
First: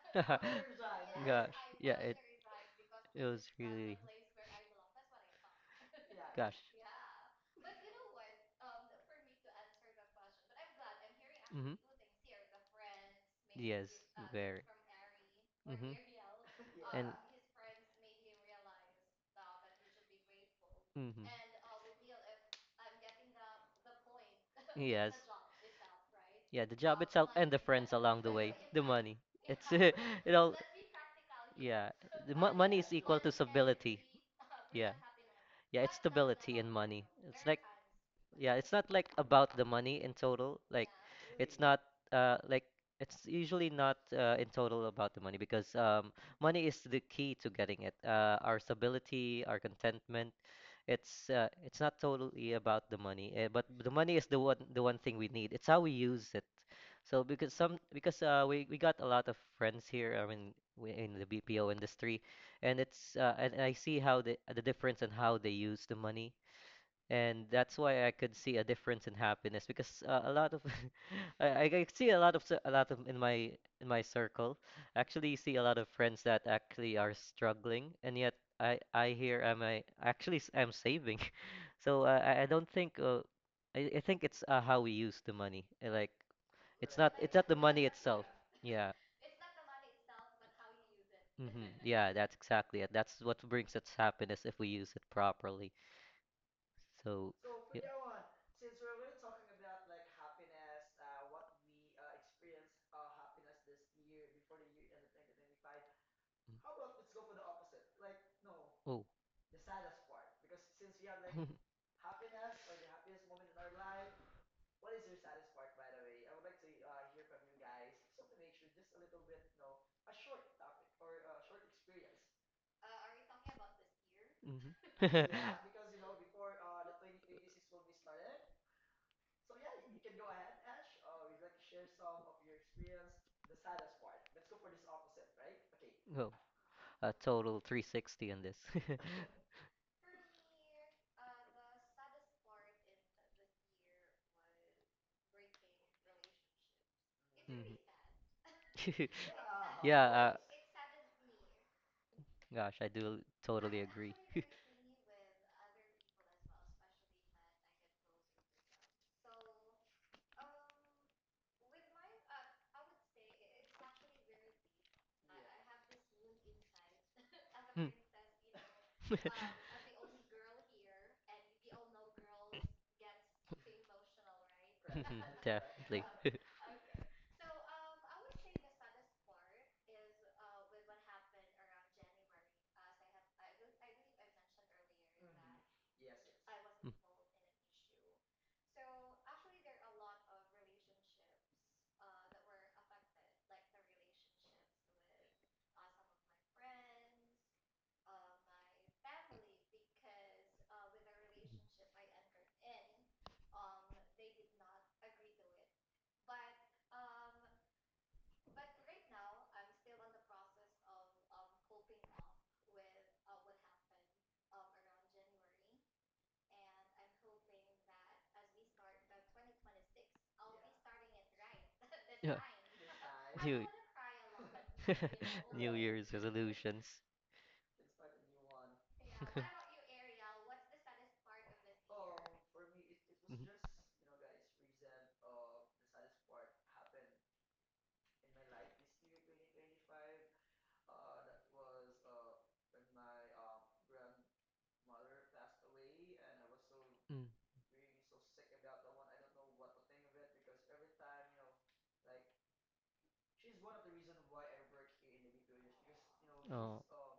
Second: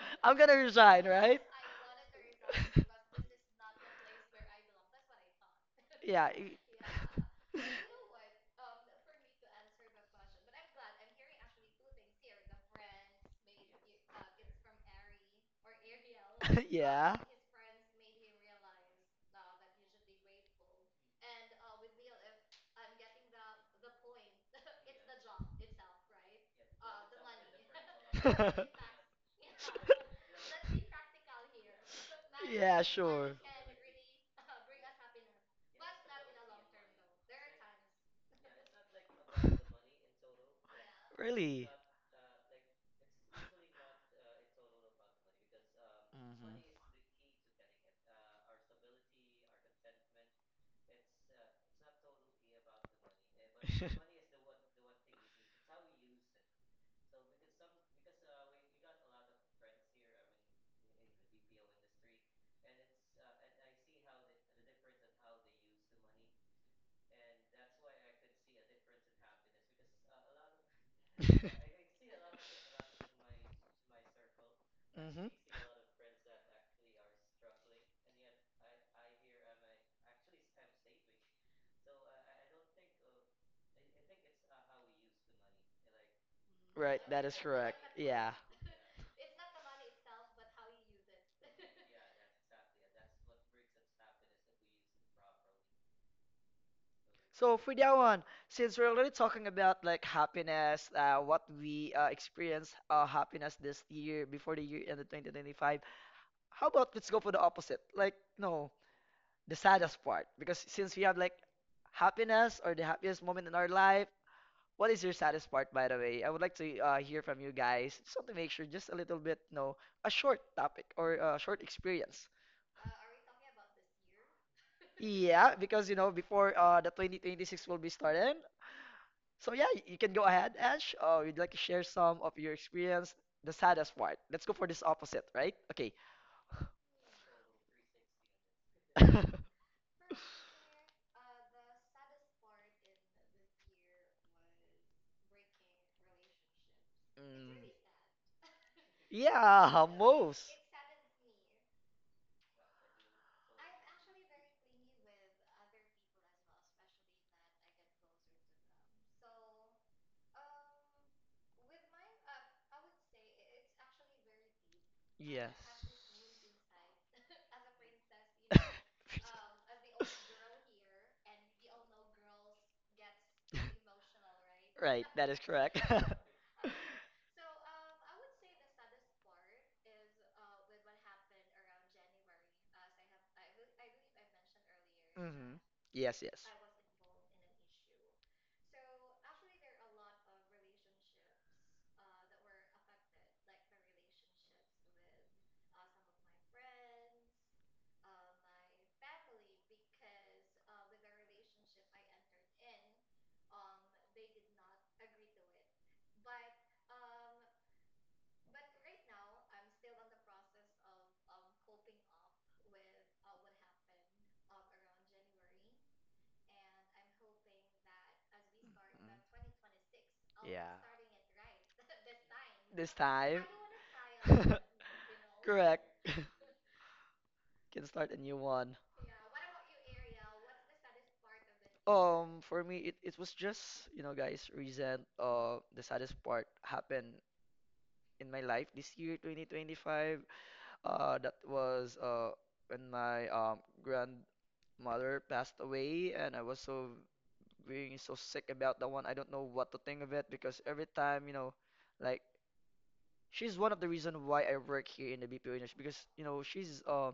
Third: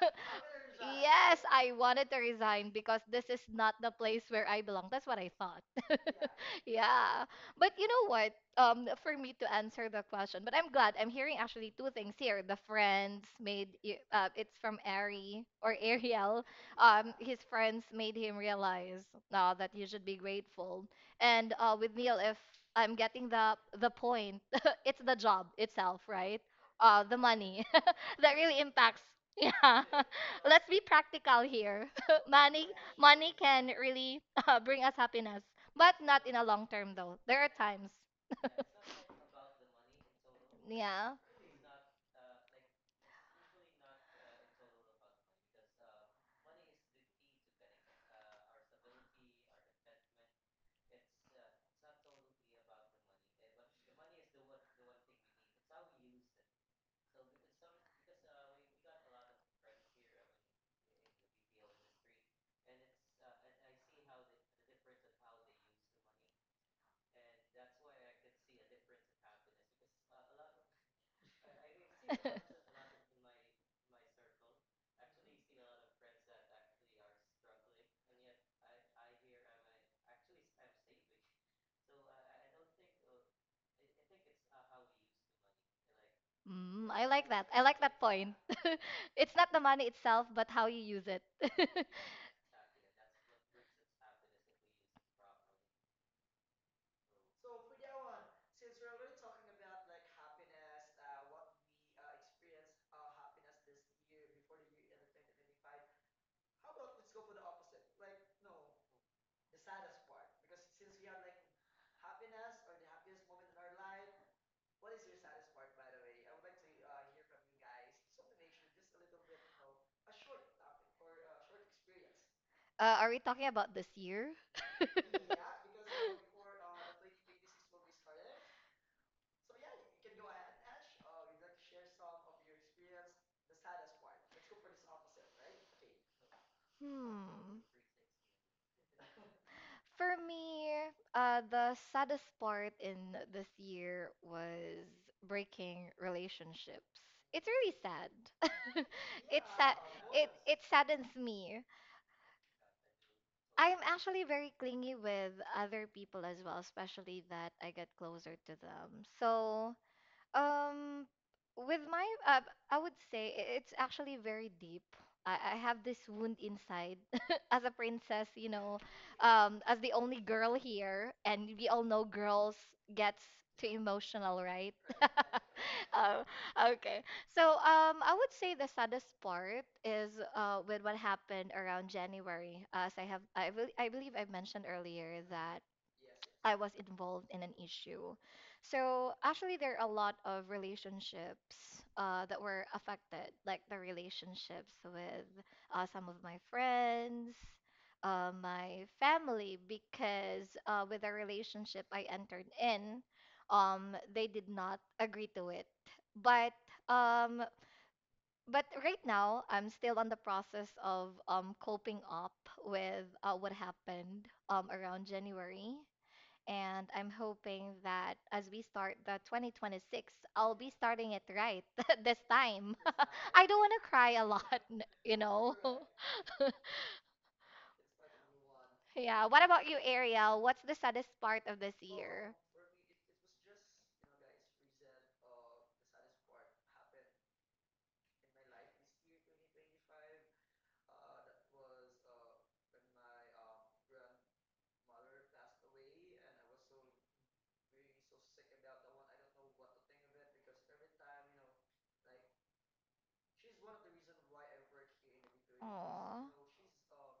I'm gonna resign,
Yes,
right?
Gosh,
I
yeah,
wanted
it
to resign because this
it
is
was
not the
really.
place where I belong. That's what I thought.
Yeah.
Gosh.
Yeah. But you know what? For me to answer the question, but I'm glad I'm hearing actually
Hmm
two things here. The
Yes,
it's
very.
from Ari or
Hmm
Ariel.
And
Yeah.
His friends made him realize that you should be grateful.
hmm
And with Neil, if I'm getting the point, it's
Yes.
the job itself, right?
Yeah, the job
The
itself and the
money
friends along
that
the way,
really
the
impacts.
money. It's
Yeah,
you know,
let's be practical here.
yeah. The mo
Money,
money
Yeah,
is equal to
money
sure.
can
stability.
really bring
Yeah,
us happiness,
yeah.
but
It's
not in a
stability
long
in
term
money.
though. There
It's
are
like
times.
yeah. It's not like about the money in total. Like
Yeah.
it's
Really?
not like it's usually not in total about the money because
Mhm.
money is the key to getting it. Our stability, our contentment. It's not totally about the money, eh, but the money is the one thing we need. It's how we use it. So because some because we got a lot of friends here. I mean, we, in the BPO industry, and it's and I see how the difference in how they use the money, and that's why I could see a difference in happiness because a lot of I see a lot of in my circle. Actually,
Mhm.
you see a lot of friends that actually are struggling, and yet. I hear am I actually s- I'm saving. So I don't think I think it's how we use the money. Like
Mm,
Right,
I
that
like
it's
is
not
that.
the
I
correct.
like
money
that
itself.
Yeah.
point.
Yeah.
It's not the money itself, but how you use it. Uh,
Yeah, that's exactly it. That's what brings us happiness if we use it properly. So
So for
yeah.
that one, since we're already talking about like happiness, what we experienced happiness this year before the year ended 2025, how about let's go for the opposite? Like, no,
Mm. Oh.
the saddest part. Because since we have like happiness or the happiest moment in our life, what is your saddest part, by the way? I would like to hear from you guys. Just want to make sure, just a little bit, no, a short topic or a short experience.
are we talking about this year?
Mhm.
Yeah, because you know, before the 2026 will be started. So yeah, you can go ahead, Ash. You'd like to share some of your experience, the saddest part. Let's go for this opposite, right? Okay.
Oh, a total
Hmm.
360 on this.
For me, the saddest part in this year was breaking relationships. It's
Mm.
really sad.
hmm
It's sad.
Yeah,
Yeah,
It
most.
it saddens me.
gosh, I do
I'm
totally agree.
actually very clingy with other people as well, especially that I get closer to them. So um, with my, uh, I would say it's actually very deep. I have this wound inside as a
Hmm.
princess, you know, as the only girl here, and we all know girls gets too emotional, right?
Right,
Mhm,
that is correct.
definitely.
Oh, okay. So, I would say the saddest part is with what happened around January. As I have, I believe I mentioned earlier that
Yes, yes.
I was involved in an issue. So actually, there are a lot of relationships that were affected, like the relationships with some of my friends, my family, because with the relationship I entered in, they did not agree to it. But um, but right now, I'm still on the process of coping up with what happened around January. And I'm hoping that as we
Mm.
start the 2026, I'll be
Yeah.
starting it right this
Mm.
time.
This time.
I
Yeah.
don't
New
want to cry a lot, you know?
New
Correct.
Year's resolutions.
Can start a new one.
Yeah. What about you, Ariel? What's the saddest part of this year?
For me, it was just, you know, guys, recent. The saddest part happened in my life this year, 2025. That was when my grandmother passed away, and I was so
Mm.
being so sick about that one. I don't know what to think of it because every time, you know, like, she's one of the reason why I work here in the BPO industry because,
Aw.
you know, she's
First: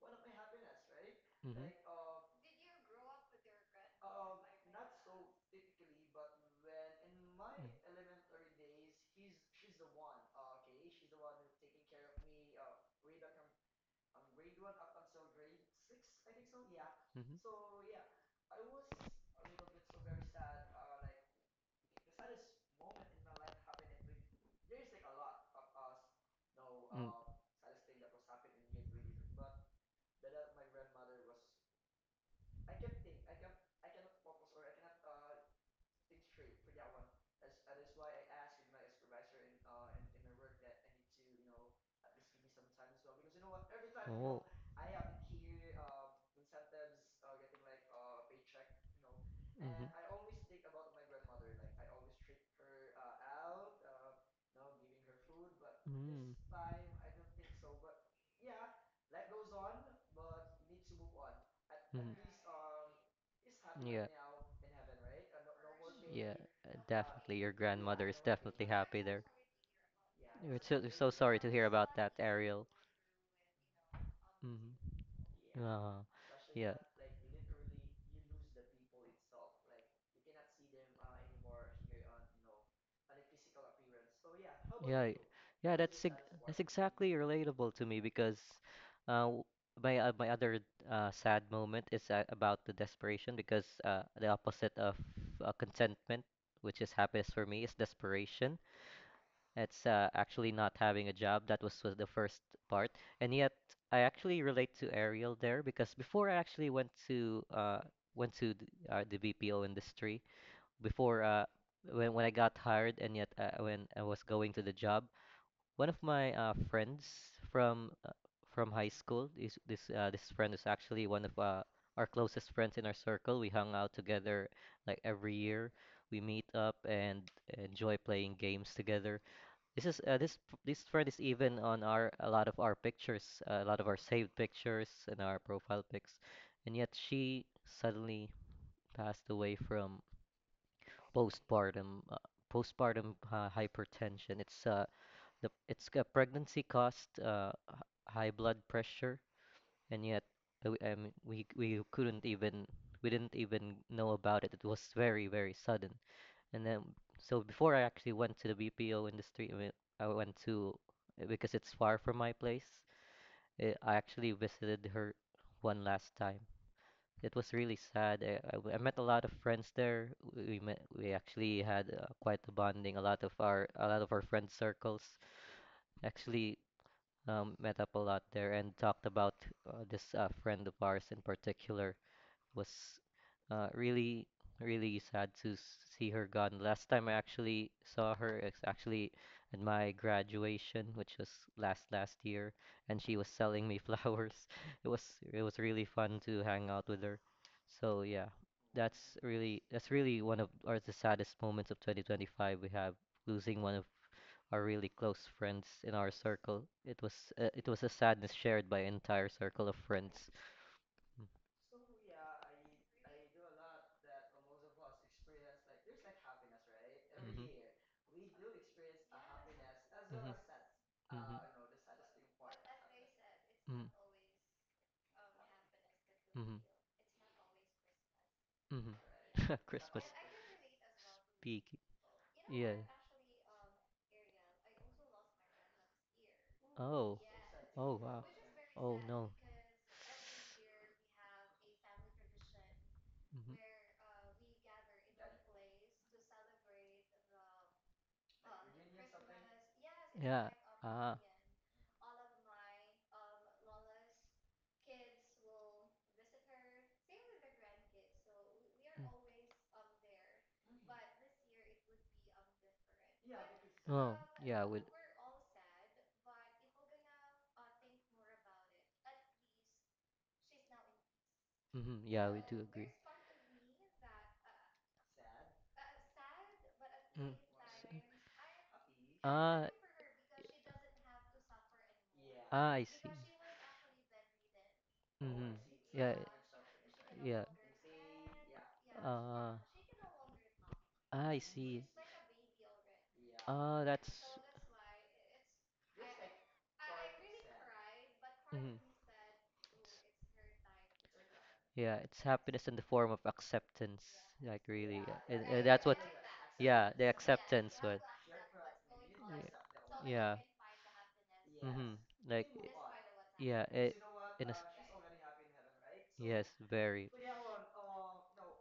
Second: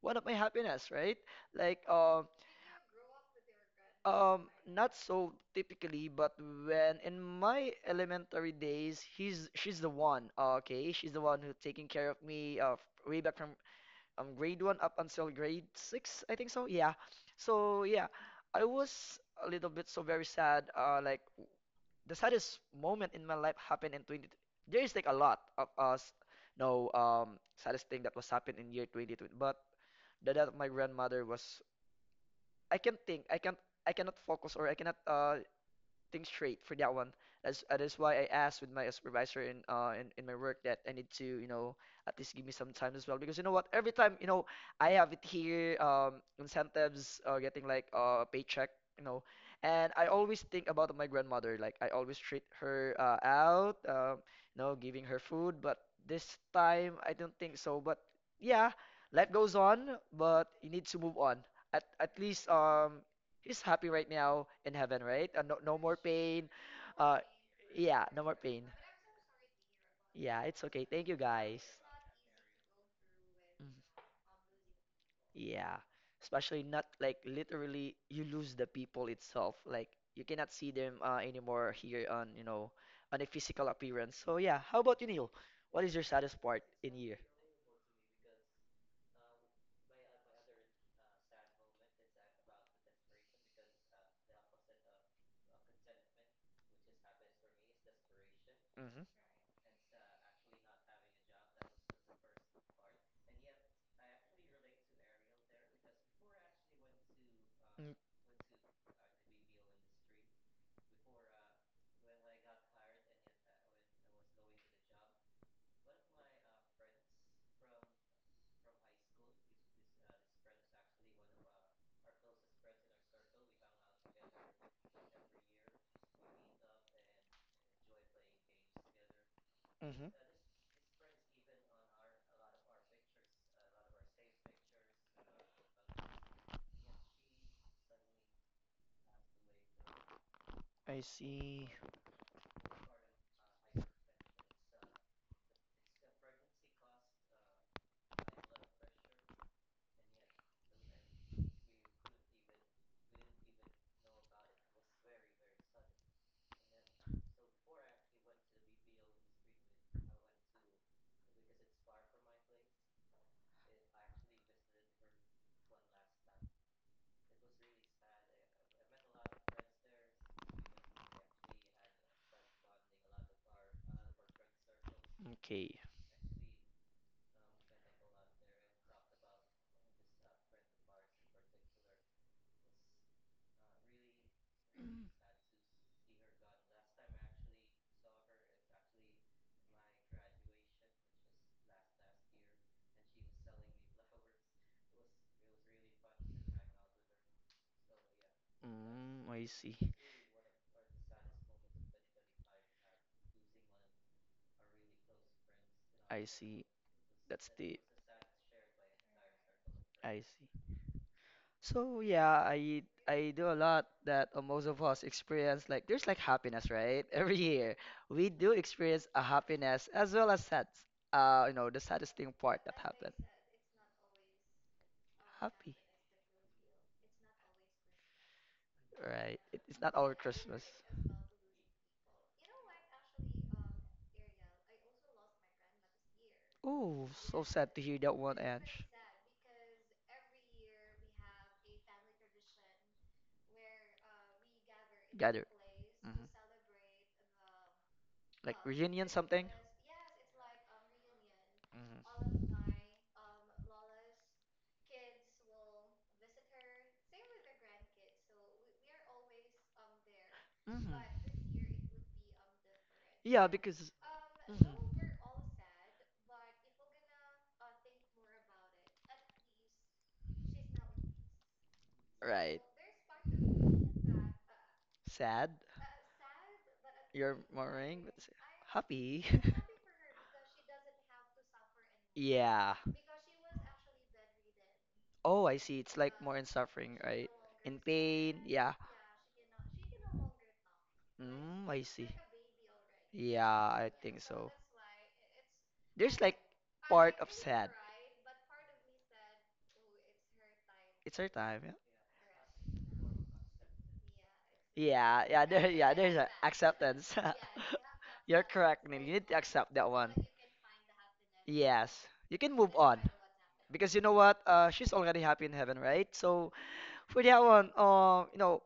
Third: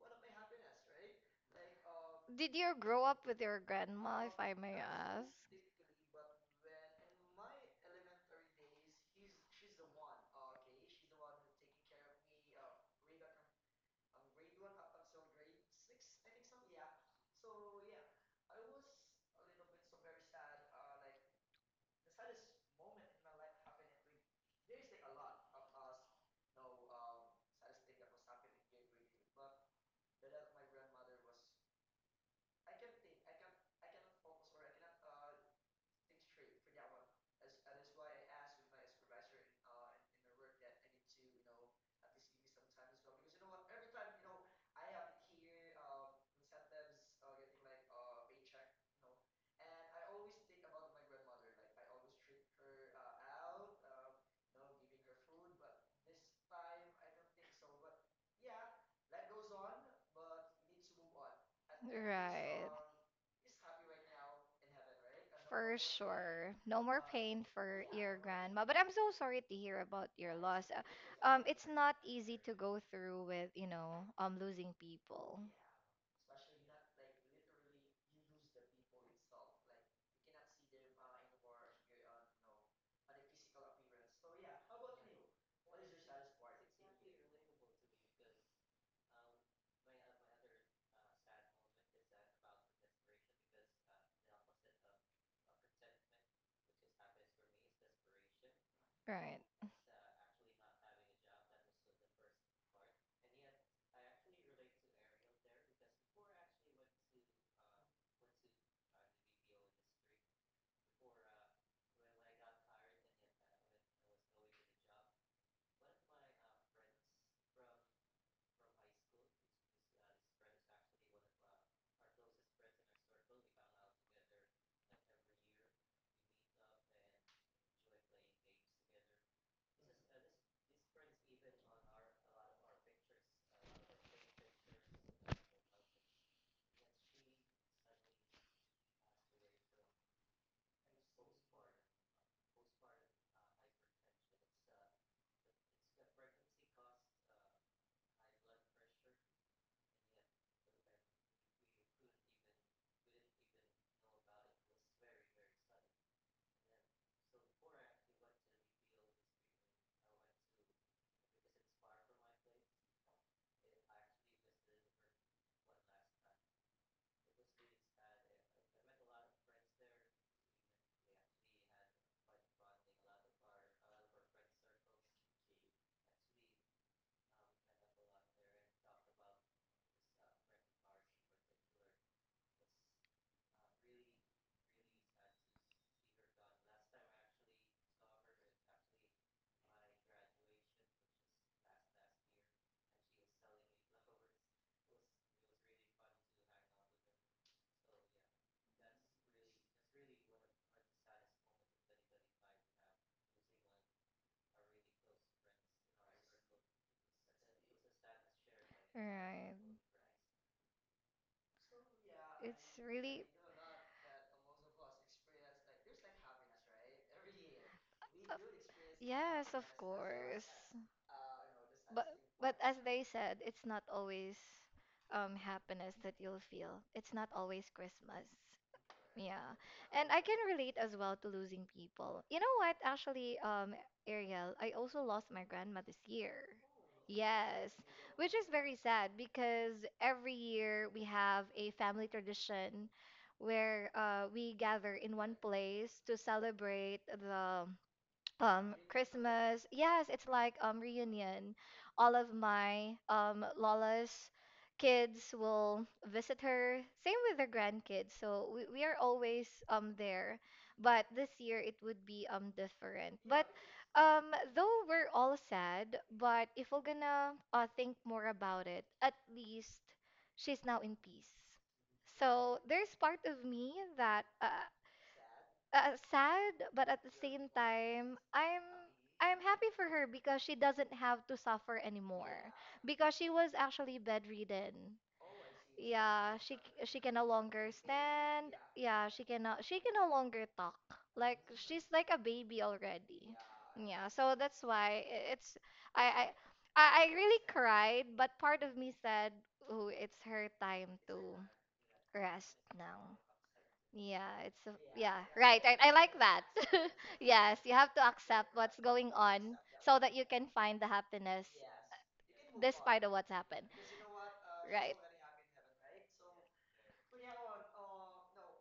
one of my happiness, right? Like
Did you grow up with your grandma, if I may
not
ask?
so typically, but when in my
Mm.
elementary days, he's she's the one, okay? She's the one who taking care of me way back from grade 1 up until grade 6, I think so. Yeah.
Mhm.
So, yeah. I was a little bit so very sad, like the saddest moment in my life happened in 20, there is like a lot of us, no,
Mm.
um, saddest thing that was happened in year 2020. But the death of my grandmother was, I can't think, I can't, I cannot focus, or I cannot things straight for that one. That's that is why I asked with my supervisor in in my work that I need to, you know, at least give me some time as well because you know what, every time, you
Oh.
know, I have it here incentives getting like a paycheck, you know,
Mhm.
and I always think about my grandmother, like I always treat her out um, you know, giving her food, but
Mm.
this time I don't think so, but yeah, life goes on, but you need to move on, at
Mm.
least
Right.
um. He's happy
Yeah.
right now in heaven, right? No, no
For
more
Yeah,
pain.
sure. No more
Uh,
definitely.
pain
Your
for
yeah,
grandmother
your
is
no more pain.
grandma.
definitely
But I'm
happy
so
there.
sorry to hear about your
Yeah,
We're
it's
loss.
okay.
so,
Thank
so
you,
sorry to
guys.
hear
It's not
about that,
easy to
Ariel.
go through with, you
Mhm.
know, losing
Mm.
people.
Yeah,
Uh,
especially
yeah.
not like literally you lose the people itself. Like you cannot see them anymore here on, you know, on a physical appearance. So yeah, how about you,
Yeah,
Neil?
yeah,
What is your saddest
that's
part in
exactly
here?
relatable to me because uh, w- my my other sad moment is about the desperation because the opposite of contentment, which is happiness for me, is desperation.
Right.
It's actually not having a job. That was the first part, and yet I actually relate to Ariel there because before I actually went to
Mhm.
went to the, the BPO industry before when I got hired, and yet when I was going to the job, one of my friends from uh, from high school is this friend is actually one of our closest friends in our circle. We hung out together like every year. We meet up and enjoy playing games together. This is
Hmm.
this friend is even on our a lot of our pictures, a lot of our saved pictures and our profile pics, and yet she suddenly passed away from
I see.
postpartum uh, postpartum hypertension. It's a pregnancy caused high blood pressure, and yet I mean, we couldn't even, we didn't even know about it. It was very sudden. And then, so before I actually went to the BPO industry, I mean, I went to because it's far from my place. Eh, I actually visited her one last time. It was really sad. I met a lot of friends there. We actually had quite a bonding. A lot of our friend circles
Okay.
actually met up a lot there and talked about this friend of ours in particular. Was really, really sad to see her gone. Last time I actually saw her is actually at my graduation, which was last last year, and she was selling me flowers. It was, it was really fun to hang out with her. So yeah,
Mm, I see.
that's really one of or the saddest moments of 2025 we have, losing one of are really close friends in our
I
circle.
see. That's
It
the.
was a sadness shared by entire
Right.
circle of
I
friends.
see.
Mm.
So yeah,
It's
I
really.
do a lot that most of us experience. Like there's like happiness, right? Every
Mhm.
year we do
Of-.
experience a
Yes, of
happiness as well
Mhm.
as
course.
sad.
Mhm.
You know, the
But
saddest thing
but
part that
as they
happened.
said, it's not
Mm.
always
Happy,
happiness that you'll
Mhm.
feel. It's not always Christmas.
Mhm.
right?
Yeah.
It, it's not
Christmas.
all
And I can
Christmas.
relate as well
Speaking.
to losing people. You know
Yeah.
what? Actually, Ariel, I also lost my grandma this year.
Oh,
Oh.
so sad
Yes,
to hear
Oh
that
wow.
one,
which is very
Ange.
Oh
sad
no.
because every year we have a family tradition where
hmm
we gather in one
Gather.
place to
Mhm.
celebrate the
Like reunion something?
Christmas. Yes, it's
Yeah.
like
Ah.
reunion. All
Hmm
of my Lola's kids will visit her. Same with her grandkids. So we are always there.
hmm.
But this year it would be different.
Yeah,
But
because.
Mm. Oh,
Mhm.
yeah,
though
we
we're all sad, but if we're gonna think more about it, at least she's now in peace.
yeah, we
Right.
So
do agree.
there's part of me that
Sad?
sad, but at the
Mm.
You're
same
mourning? but
time,
s-
I'm
Happy?
I'm happy
Ah.
for her because she doesn't have to suffer anymore
Yeah.
Ah, I see.
because she was actually bedridden.
Oh,
Mm-hmm.
I see. It's like
Yeah,
more
Yeah,
in suffering,
she can
right?
no
yeah.
longer
In pain.
stand.
Yeah.
Yeah,
Uh,
she can no longer talk.
ah, I
Like
Mm, I
she's
see.
see.
like a baby already.
Yeah,
Ah,
I
Yeah,
that's.
think
so
so.
that's why I- it's I
There's
I
like
I
part of
really
sad.
cried, but part of
Mhm.
me said, "Oh, it's her time
It's her
too."
time.
Yeah, it's
Rest
happiness in the form
now.
of acceptance.
Yeah,
Like
it's a,
really,
Yeah, yeah,
yeah,
yeah,
right,
there,
and
right.
that's
yeah.
I
what.
There's
like
a
that.
Yeah, the
acceptance.
Yes, you
acceptance
have
one.
to
You're
accept what's
correct, Neil. You
going
need to
on
accept that
so
one.
that you
Yeah.
can find the happiness
Mm-hmm.
Yes, you
Like,
can move on
despite of what's
yeah,
happened.
because
it,
you know what?
in a, s-.
She's
Right,
already happy in heaven, right?
Yes,
So
very.
for that one, you know,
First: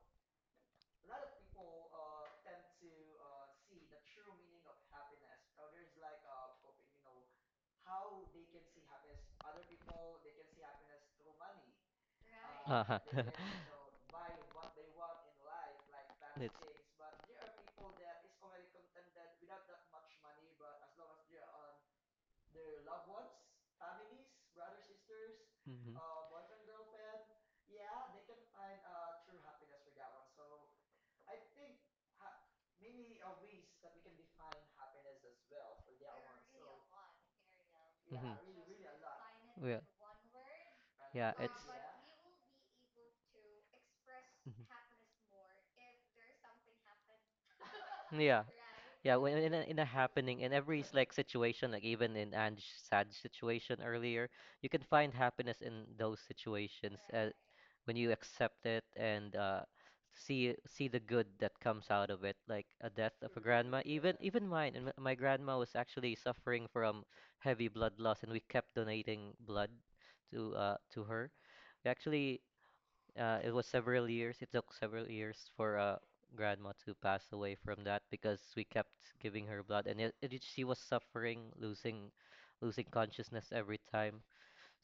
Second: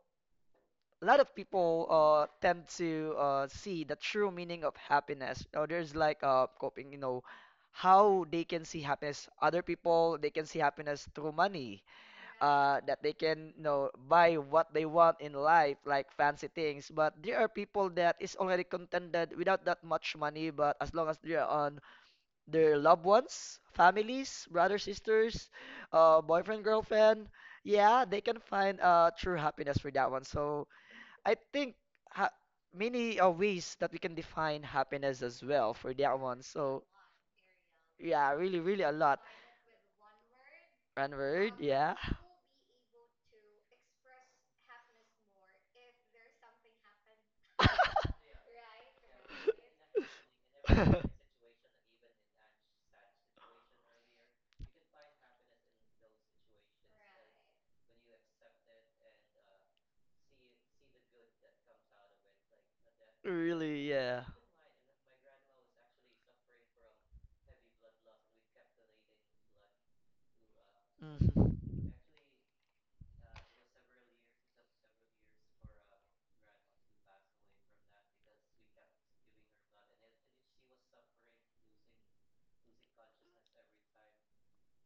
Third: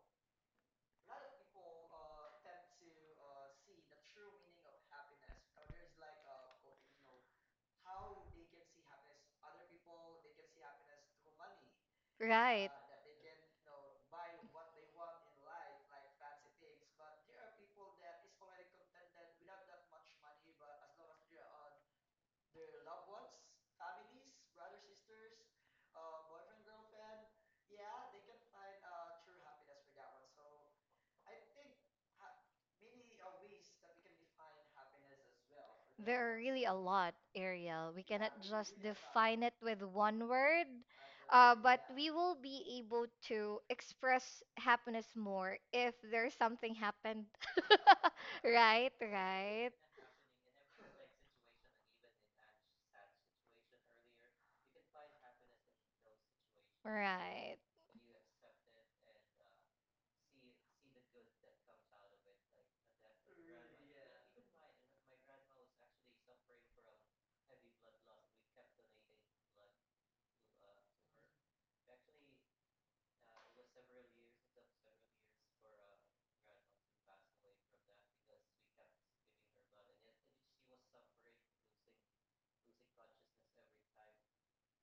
a lot of people tend to see the true meaning of happiness. Or there's like coping, you know, how they can see happiness. Other people, they can see happiness through money,
right.
Uh-huh.
that they can, you know, buy what they want in life, like fancy
It's.
things. But there are people that is already contented without that much money, but as long as they're on their loved ones, families, brothers, sisters,
hmm hmm
boyfriend, girlfriend, yeah, they can find true happiness for that one. So I think ha many ways that we can define happiness as well for that
There are
one.
really a
So
lot, Ariel. We
yeah,
cannot
really,
just
really a lot.
define it
Yeah.
with one word,
One
Yeah,
word,
it's.
but
yeah.
we will be able to express
Mhm.
happiness more if there's something happened.
Yeah.
Right,
Yeah, when
right.
in a happening in every s- like situation, like even in Ange's sad situation earlier, you can find happiness in those situations
Right,
when you accept it and see the good that comes out of it, like a death of a grandma.
Really,
Even
yeah.
even mine, and my grandma was actually suffering from heavy blood loss, and we kept donating blood to her.
Mhm.
We actually it was several years. It took several years for grandma to pass away from that because we kept giving her blood, and she was suffering, losing, losing consciousness every time.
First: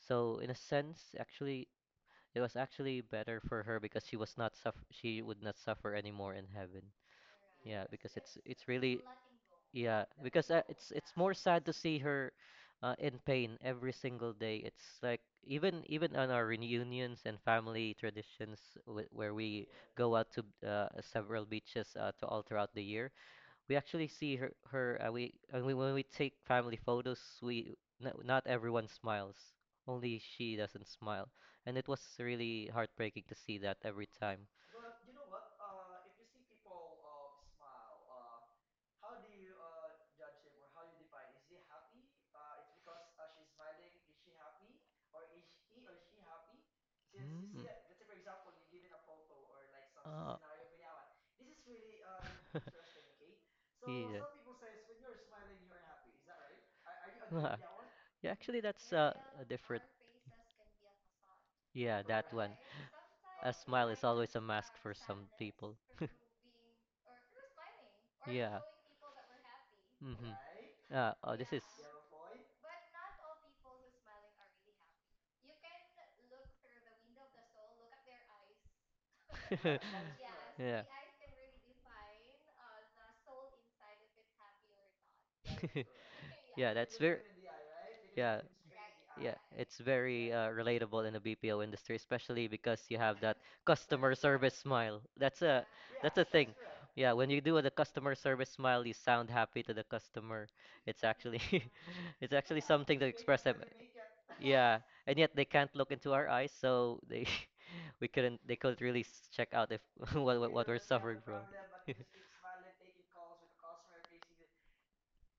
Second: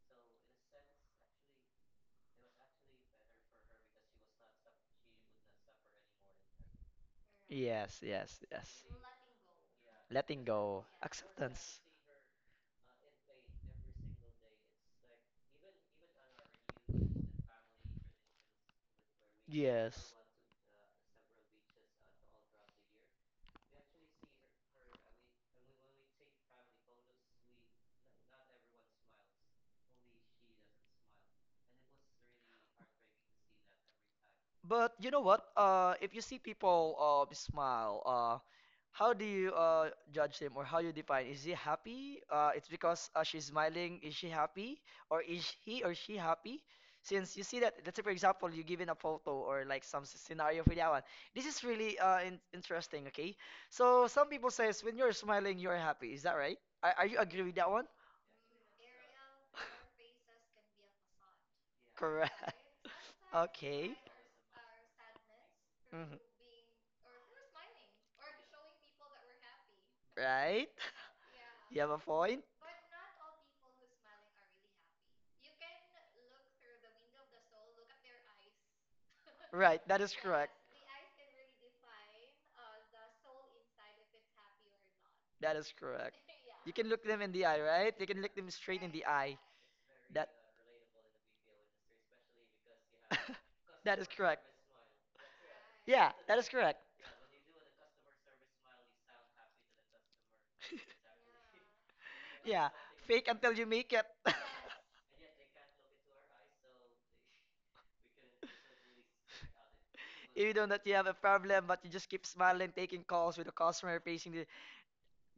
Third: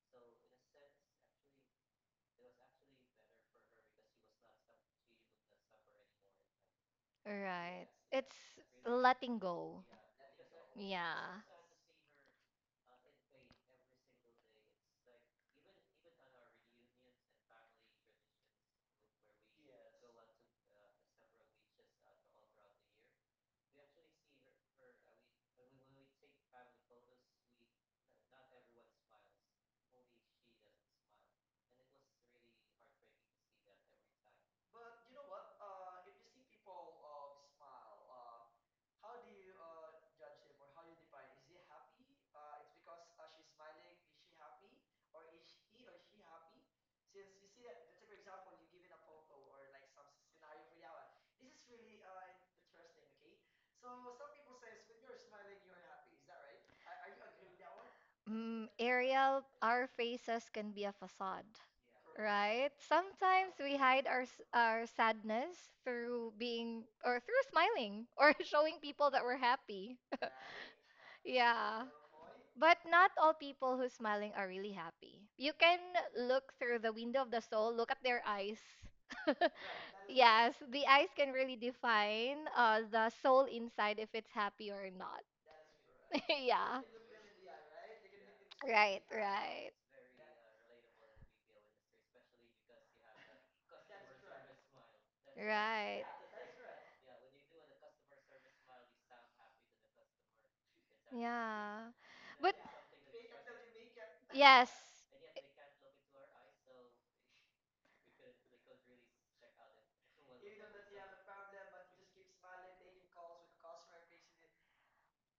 So in a sense, actually, it was actually better for her because she would not suffer anymore in heaven. Yeah,
right.
Yes,
because
It's
it's
yes,
it's
yes.
really
letting go.
yeah,
Letting
because uh,
go.
it's it's more
Yeah.
sad to
Acceptance.
see her in pain every single day. It's like even on our reunions and family traditions w where we
Yes.
go out to several beaches to all throughout the year. We actually see her when we take family photos, we, no, not everyone smiles, only she doesn't smile, and it was really heartbreaking to see that every time.
But you know what? If you see people smile, how do you judge him or how you define? Is he happy? It's because she's smiling. Is she happy, or is he or she happy? Since you see
Mm.
that, let's say for example, you give in a photo or like some
Uh,
scenario for that one. This is really in interesting. Okay, so
yeah.
some people says when you're smiling, you're happy. Is that right? Are you agree with that one?
Yeah, actually,
Mm,
that's
Ariel,
a different.
our faces can be a facade,
Yeah, that
Correct.
one.
right? Sometimes
A
we
Okay.
smile is
hide
always a mask
our
for some
sadness
people.
Mhm.
through being or through smiling or
Yeah.
showing people that we're happy.
Mm-hmm.
Right?
Right? Oh, this is
You
Yeah.
have a point?
But not all people who smiling are really happy. You can look through the window of the soul, look at their eyes.
Right, that is correct.
Yes,
yeah.
the eyes can really define the soul inside if it's happy or not.
That is correct. You
Yeah,
Yeah.
can
that's
look
very
them in the eye, right? You can look
yeah.
them straight in
Right,
the
Yeah,
eye.
right.
it's
That
very relatable in the BPO industry, especially because you have that
That is
customer
correct.
service smile. That's a,
Right.
Yeah,
that's a
that is
thing.
correct.
Yeah, when you do the customer service smile, you sound happy to the customer. It's actually
Yeah.
it's
But
actually
Yeah,
something to
fake
express
until
them.
you make it.
yes.
Yeah, and yet they can't look into our eyes, so they we couldn't they couldn't really check out if
Even
what
though
we're
that you have a
suffering from.
problem, but you just keep smiling, taking calls with the customer, facing the,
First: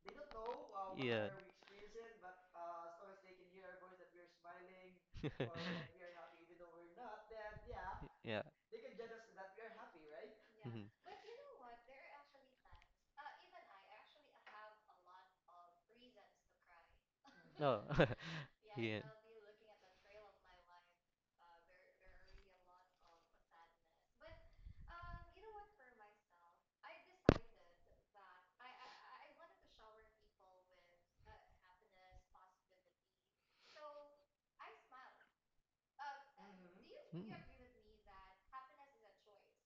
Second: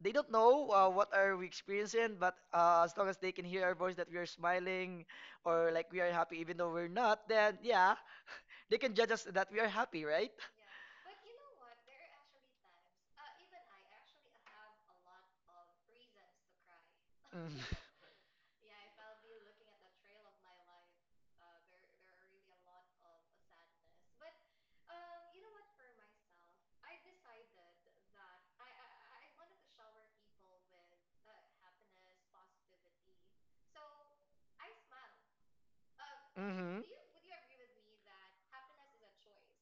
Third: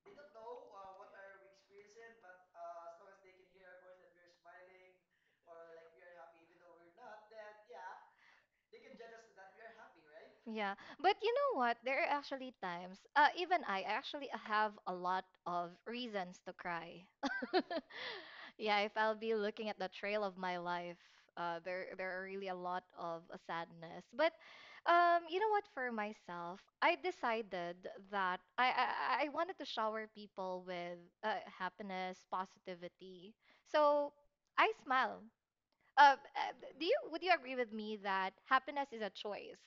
they don't know what
Yeah.
are we experiencing, but as long as they can hear our voice that we are smiling or like we are happy, even though we're not, then yeah,
Yeah.
they can judge us that we are happy, right?
Yeah,
hmm
but you know what? There are actually times, even I actually have a lot of reasons to cry.
Mm.
No.
Yeah, if
Yeah.
I'll be looking at the trail of my life, there are really a lot of sadness. But you know what? For myself, I decided that I wanted to shower people with happiness, positivity. So I smile um, uh,
Hmm.
do you would
Mm.
you agree with me that happiness is a choice?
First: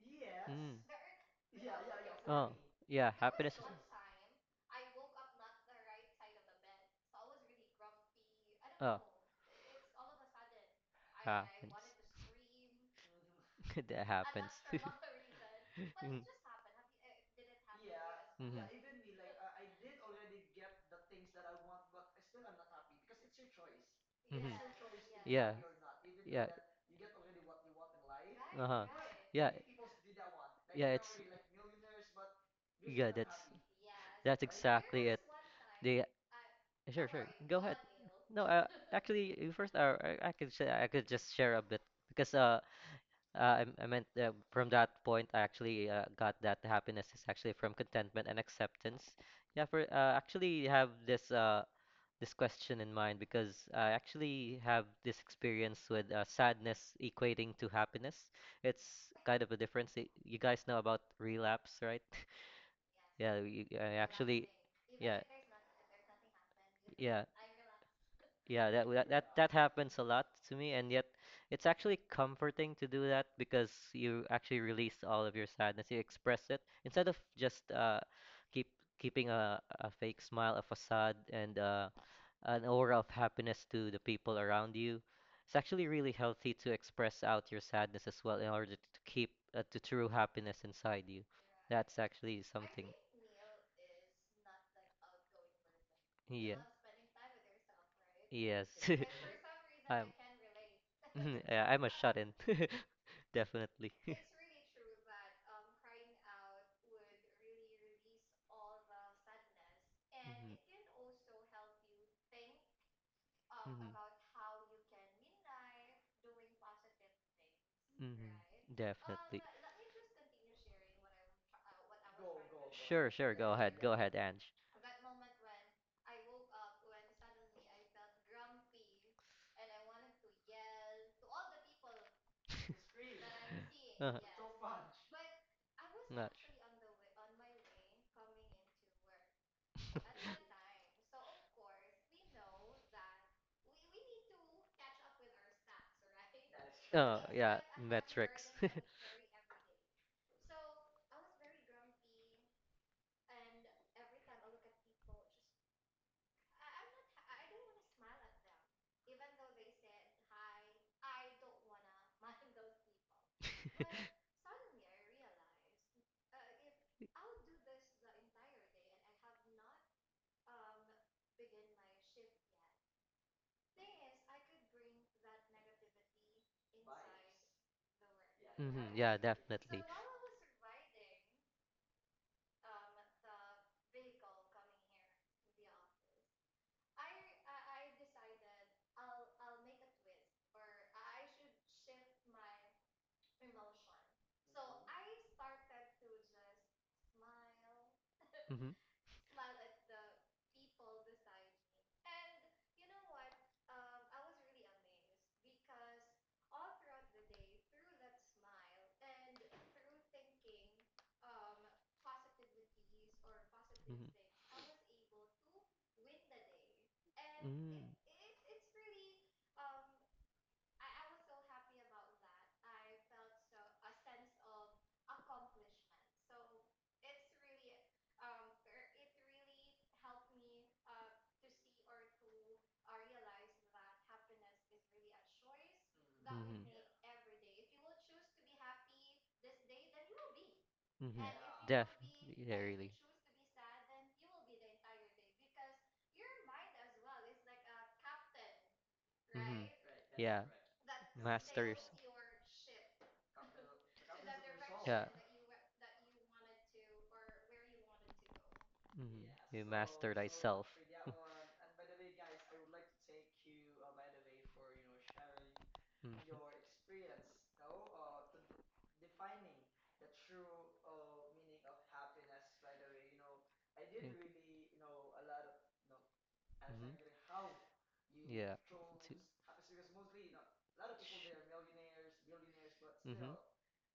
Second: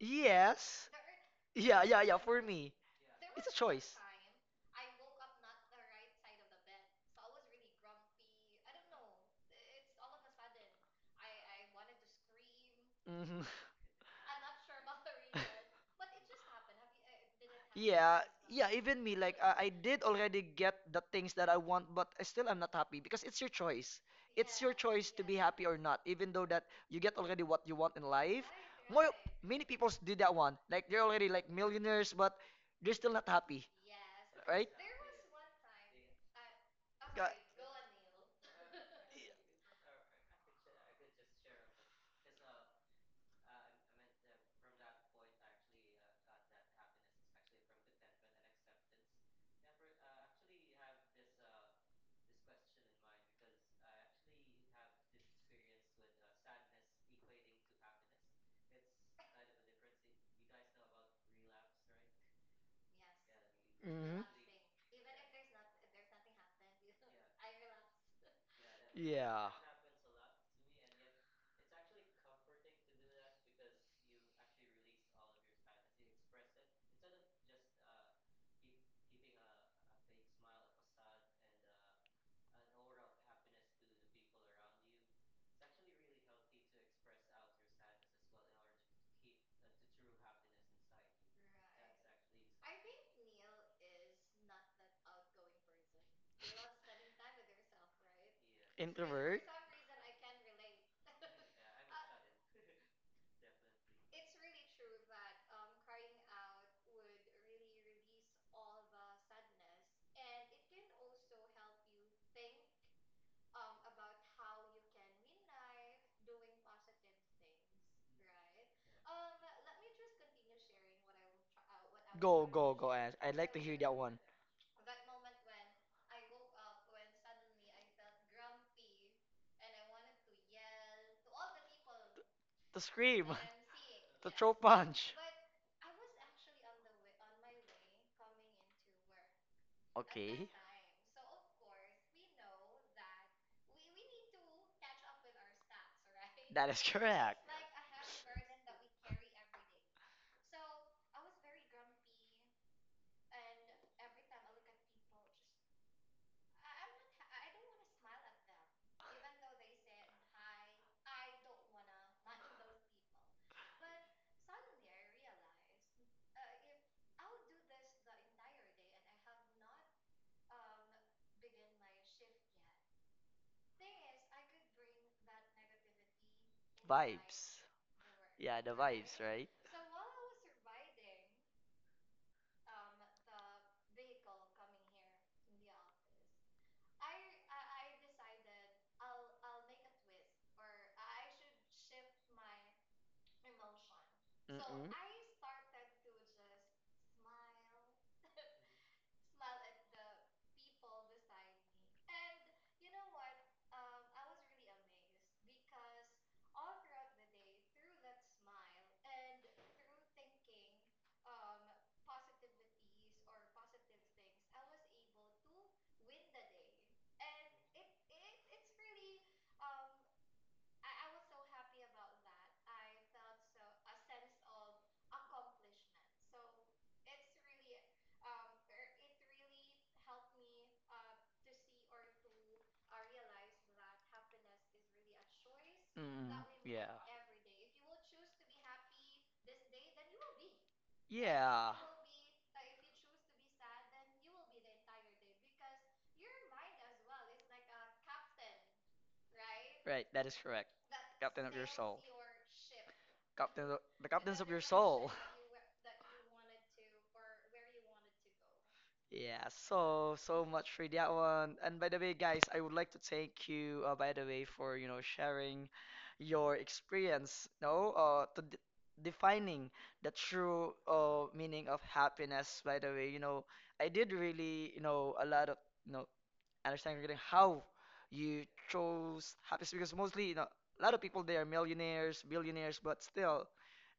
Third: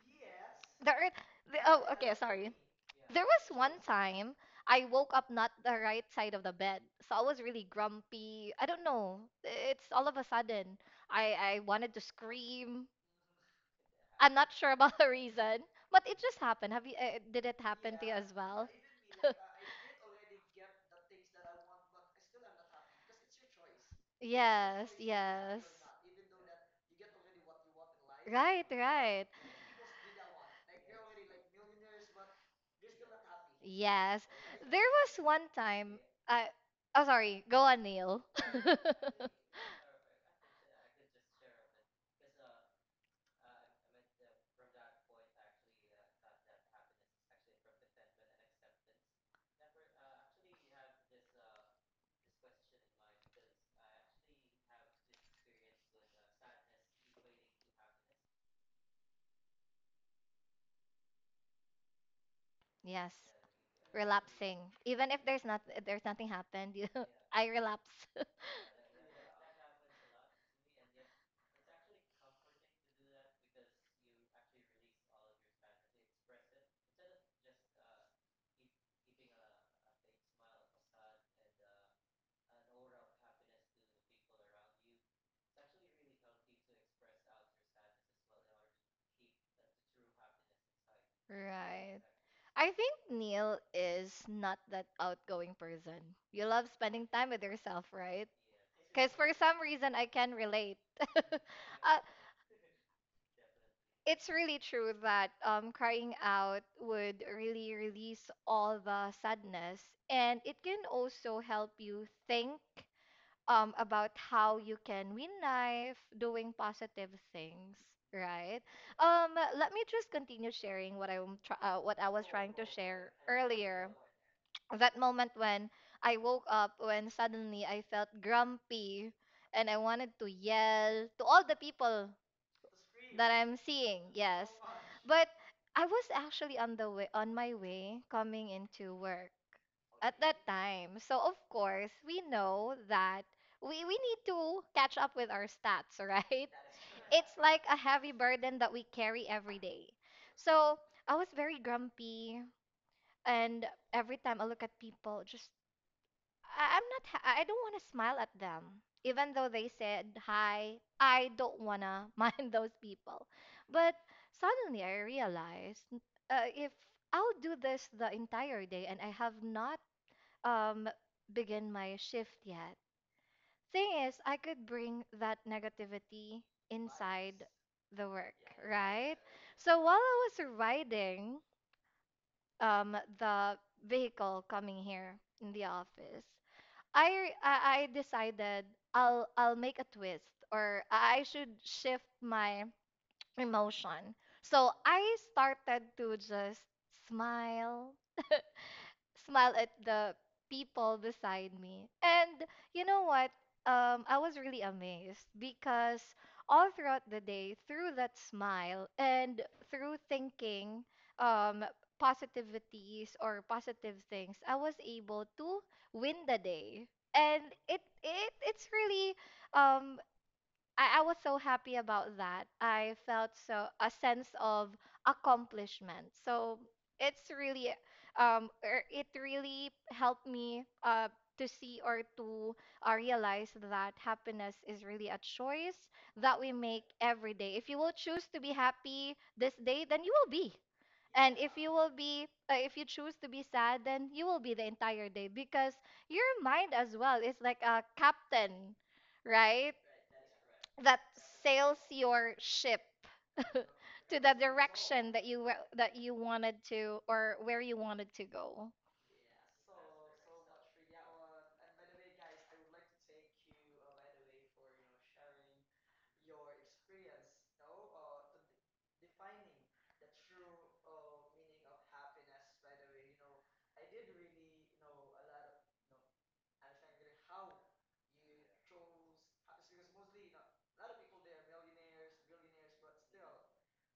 Yes.
There are,
Yeah,
oh,
yeah,
okay,
yeah. For
sorry.
me,
Yeah,
There was
it's a
one
choice.
time I woke up not the right side of the bed, so I was really grumpy. I don't know. It's all of a sudden. I wanted to scream.
Hmm.
that
I'm not sure about the reason, but it just happened. Have you? Did it happen to you
Yeah,
as
yeah,
well?
even me, like I did already get the things that I want, but I still am not happy because it's your choice. It's your
Yes,
choice to be
yes.
happy or not, even though that you get already what you want in life.
Right,
More,
right.
yeah,
many people do that one. Like they're already like millionaires, but they're
Yeah,
still not
that's
happy,
Yes.
that's
right?
There
exactly
was
it.
one time
The
I Oh
sure, sure.
Ga-
sorry,
Go
go
ahead.
on, Neil.
No, actually, you first, I could say, I could just share a bit because I meant from that point, I actually got that happiness is actually from contentment and acceptance. Yeah, for actually have this question in mind because I actually have this experience with sadness equating to happiness. It's kind of a difference. You guys know about relapse, right?
Yes.
Yeah, we,
Mhm.
actually,
Relapsing. Even
yeah,
if there's not if there's nothing happened, you know,
yeah,
I relapse.
yeah. That that that
Yeah.
that happens a lot to me, and yet it's actually comforting to do that because you actually release all of your sadness. You express it instead of just keep keeping a fake smile, a facade, and an aura of happiness to the people around you. It's actually really healthy to express out your sadness as well in order to keep the true happiness inside you. That's
Right.
actually
I
something.
think Neil is not that outgoing person. You
Yeah.
love spending time with yourself, right?
Yes.
Because for
Introvert?
some reason I
I'm,
can relate.
yeah, I'm a
Uh,
shut-in. Definitely.
it's really true that crying out would really release all the sadness, and
Mhm.
it can also help you think
Mhm.
about how you can win life doing positive things,
Mhm.
right? Um,
Definitely.
Let me just continue sharing what I was
Go,
trying to
go, go, Ash.
share
Sure, sure.
I'd like
Go
to hear
ahead.
earlier.
Go
that
ahead,
one.
Ange.
That moment when I woke up, when suddenly I felt grumpy and I wanted to yell to all the people
To
that
scream.
I'm seeing.
Uh-huh.
To
Yes.
throw punch.
But I was actually on my way coming into work at that
Okay.
time. So of course, we know that we need to catch up with our stats, right?
That is
It's
correct.
like a heavy burden that we carry every day. So I was very grumpy and every time I look at people, just I- I'm not, ha- I don't want to smile at them, even though they said hi. I don't want to mind those people. But suddenly I realized if I'll do this the entire day and I have not um, begin my shift yet, thing is, I could bring that negativity
The
inside the work,
right?
right?
Right?
So while I was riding the vehicle coming here in the office, I decided I'll make a twist or I should shift my emotion. So I started to just smile
hmm
smile at the people beside me. And you know what? I was really amazed because all throughout the day, through that smile and through thinking um, positivities or positive things, I was able to win the day. And it, it's really um I was so happy about that. I felt so a sense of accomplishment. So it's really it really helped me to see or to realize that happiness is really a choice that we
Mhm.
make
Mm-mm.
every day. If you will choose to be happy this day, then you will
Then
be.
Mhm.
And if you
Yeah.
will be if you choose to be sad, then you will be the entire day because your mind as well is like a captain,
Mhm.
right?
Right, that is correct.
That
Captain of your
sails
soul.
your ship
to
Captain, the
to the
captains of your soul.
direction that that you wanted to or where you wanted to go.
go. Mhm.
Yeah, so so much for that one. And by the way, guys, I would like to thank you, by the way, for you know sharing
Mm.
your experience, no, to d defining the true meaning of happiness. By the way, you know, I did really you know a lot of you know understanding regarding
hmm
how you chose happiness because mostly you know a lot of people they are
a
millionaires, billionaires, but
because,
still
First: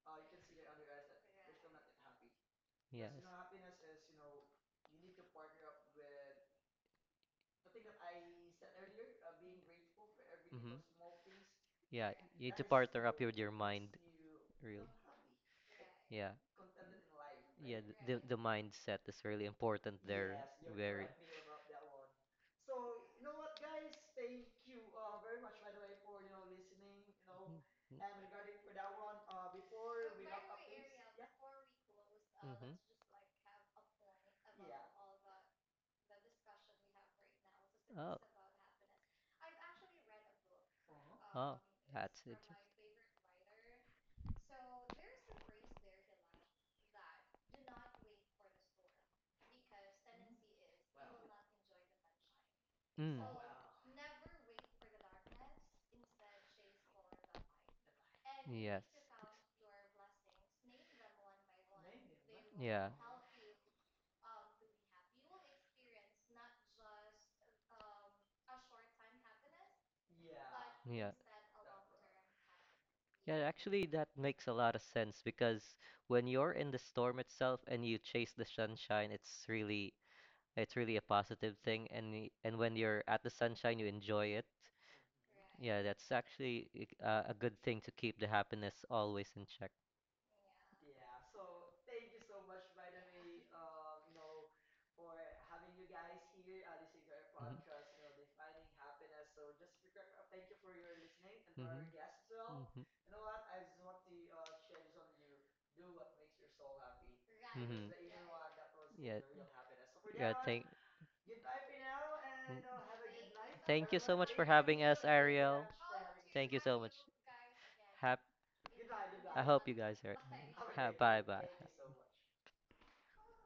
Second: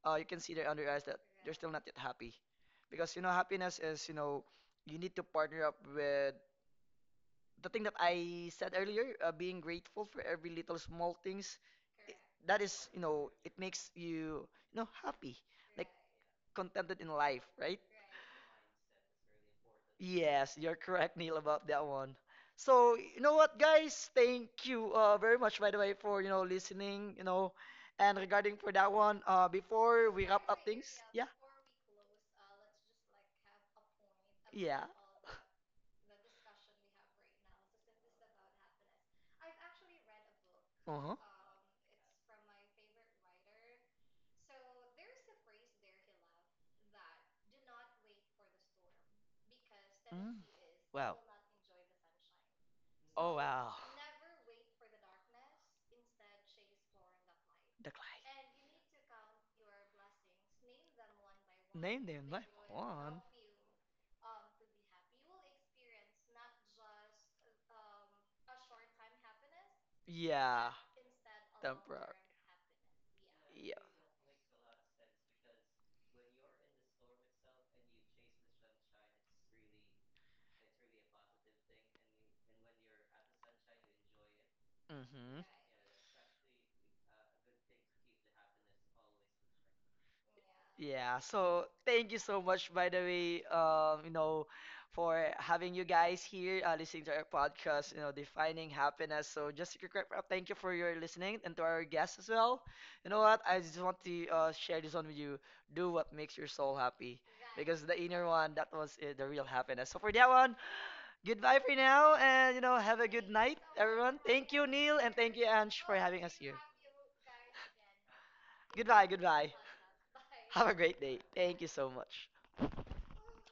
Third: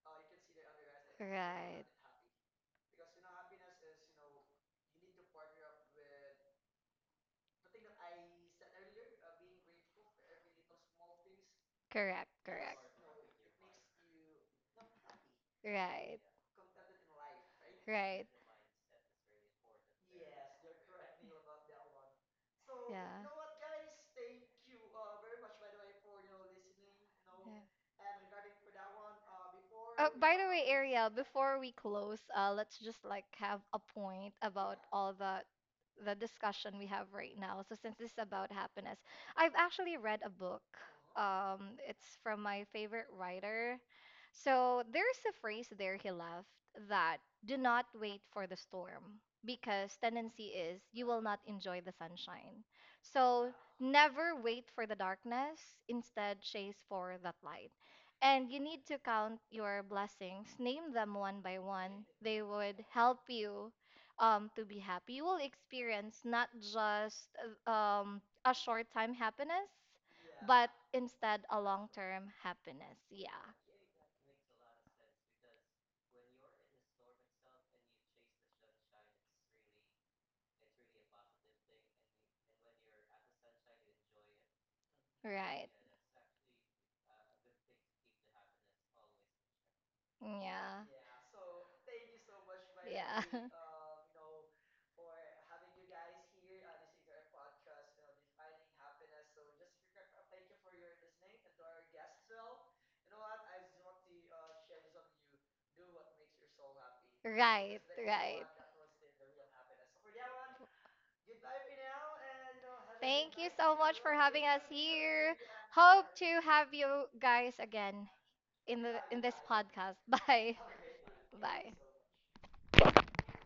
you can see their under eyes that they're still not
Right.
yet happy
yes
because you know happiness is you know you need to partner up with the thing that I said earlier, being grateful for every
hmm
little small things,
yeah
i-
Correct.
that
Correct.
is, you know,
your
it makes you, you know, happy, like
Right.
yeah
contented in life, right?
Right.
the mindset is really important where
Yes, you're correct, Neil, about that one. So, you
Yeah.
know what, guys? Thank you very much, by the way, for, you know, listening, you know,
Yeah.
and regarding for that one,
Uh,
before we
by
wrap
the
up
way,
things,
Ariel,
yeah,
before we close,
hmm
let's just like have a point about
yeah.
yeah, all the discussion we have right now. So since this
Oh.
is about happiness, I've actually read a book.
Uh huh.
Uh-huh.
Oh,
It's
that's it.
from my favorite writer. So there's a phrase there he left that do not wait for the storm because tendency is you will not enjoy
Sunshine.
the sunshine.
Mm.
So
Wow.
never wait for the darkness, instead chase for that light.
The clay.
And you
Yes.
need to count your blessings, name them one by one. They would
Yeah.
help you to be happy. You will experience not just a short time happiness,
You Yeah.
but
Have
Yeah.
instead a long
bro.
term happiness.
Yeah,
Yeah,
actually, that makes a lot of sense because when you're in the storm itself and you chase the sunshine, it's really a positive thing. And and when you're at the sunshine, you enjoy it.
Mm-hmm.
right.
Yeah, that's actually a good thing to keep the happiness always in check.
Yeah.
Yeah, so thank you so much, by the way, you know, for having you guys here, listening to our
Mhm.
podcast, you know, defining happiness. So just a quick wrap up. Thank you for your listening and to
Mhm.
our guests as well.
Mhm.
You know what? I just want to share this one with you. Do what makes your soul happy,
Know, right,
because
Mhm.
the inner one, that was
Yeah.
the real happiness. So for that
Yeah,
one,
thank
goodbye for now, and you know,
mm.
have a good night,
Thank you so
everyone.
much for
Thank you,
having
Neil,
us,
and thank you,
Ariel.
Ange, for having us
afternoon. To
here.
You
have you guys again
hap
in
Goodbye,
I
goodbye.
hope you
podcast.
guys are
Bye.
Have a
ha
great day.
bye bye.
Thank you so much.
So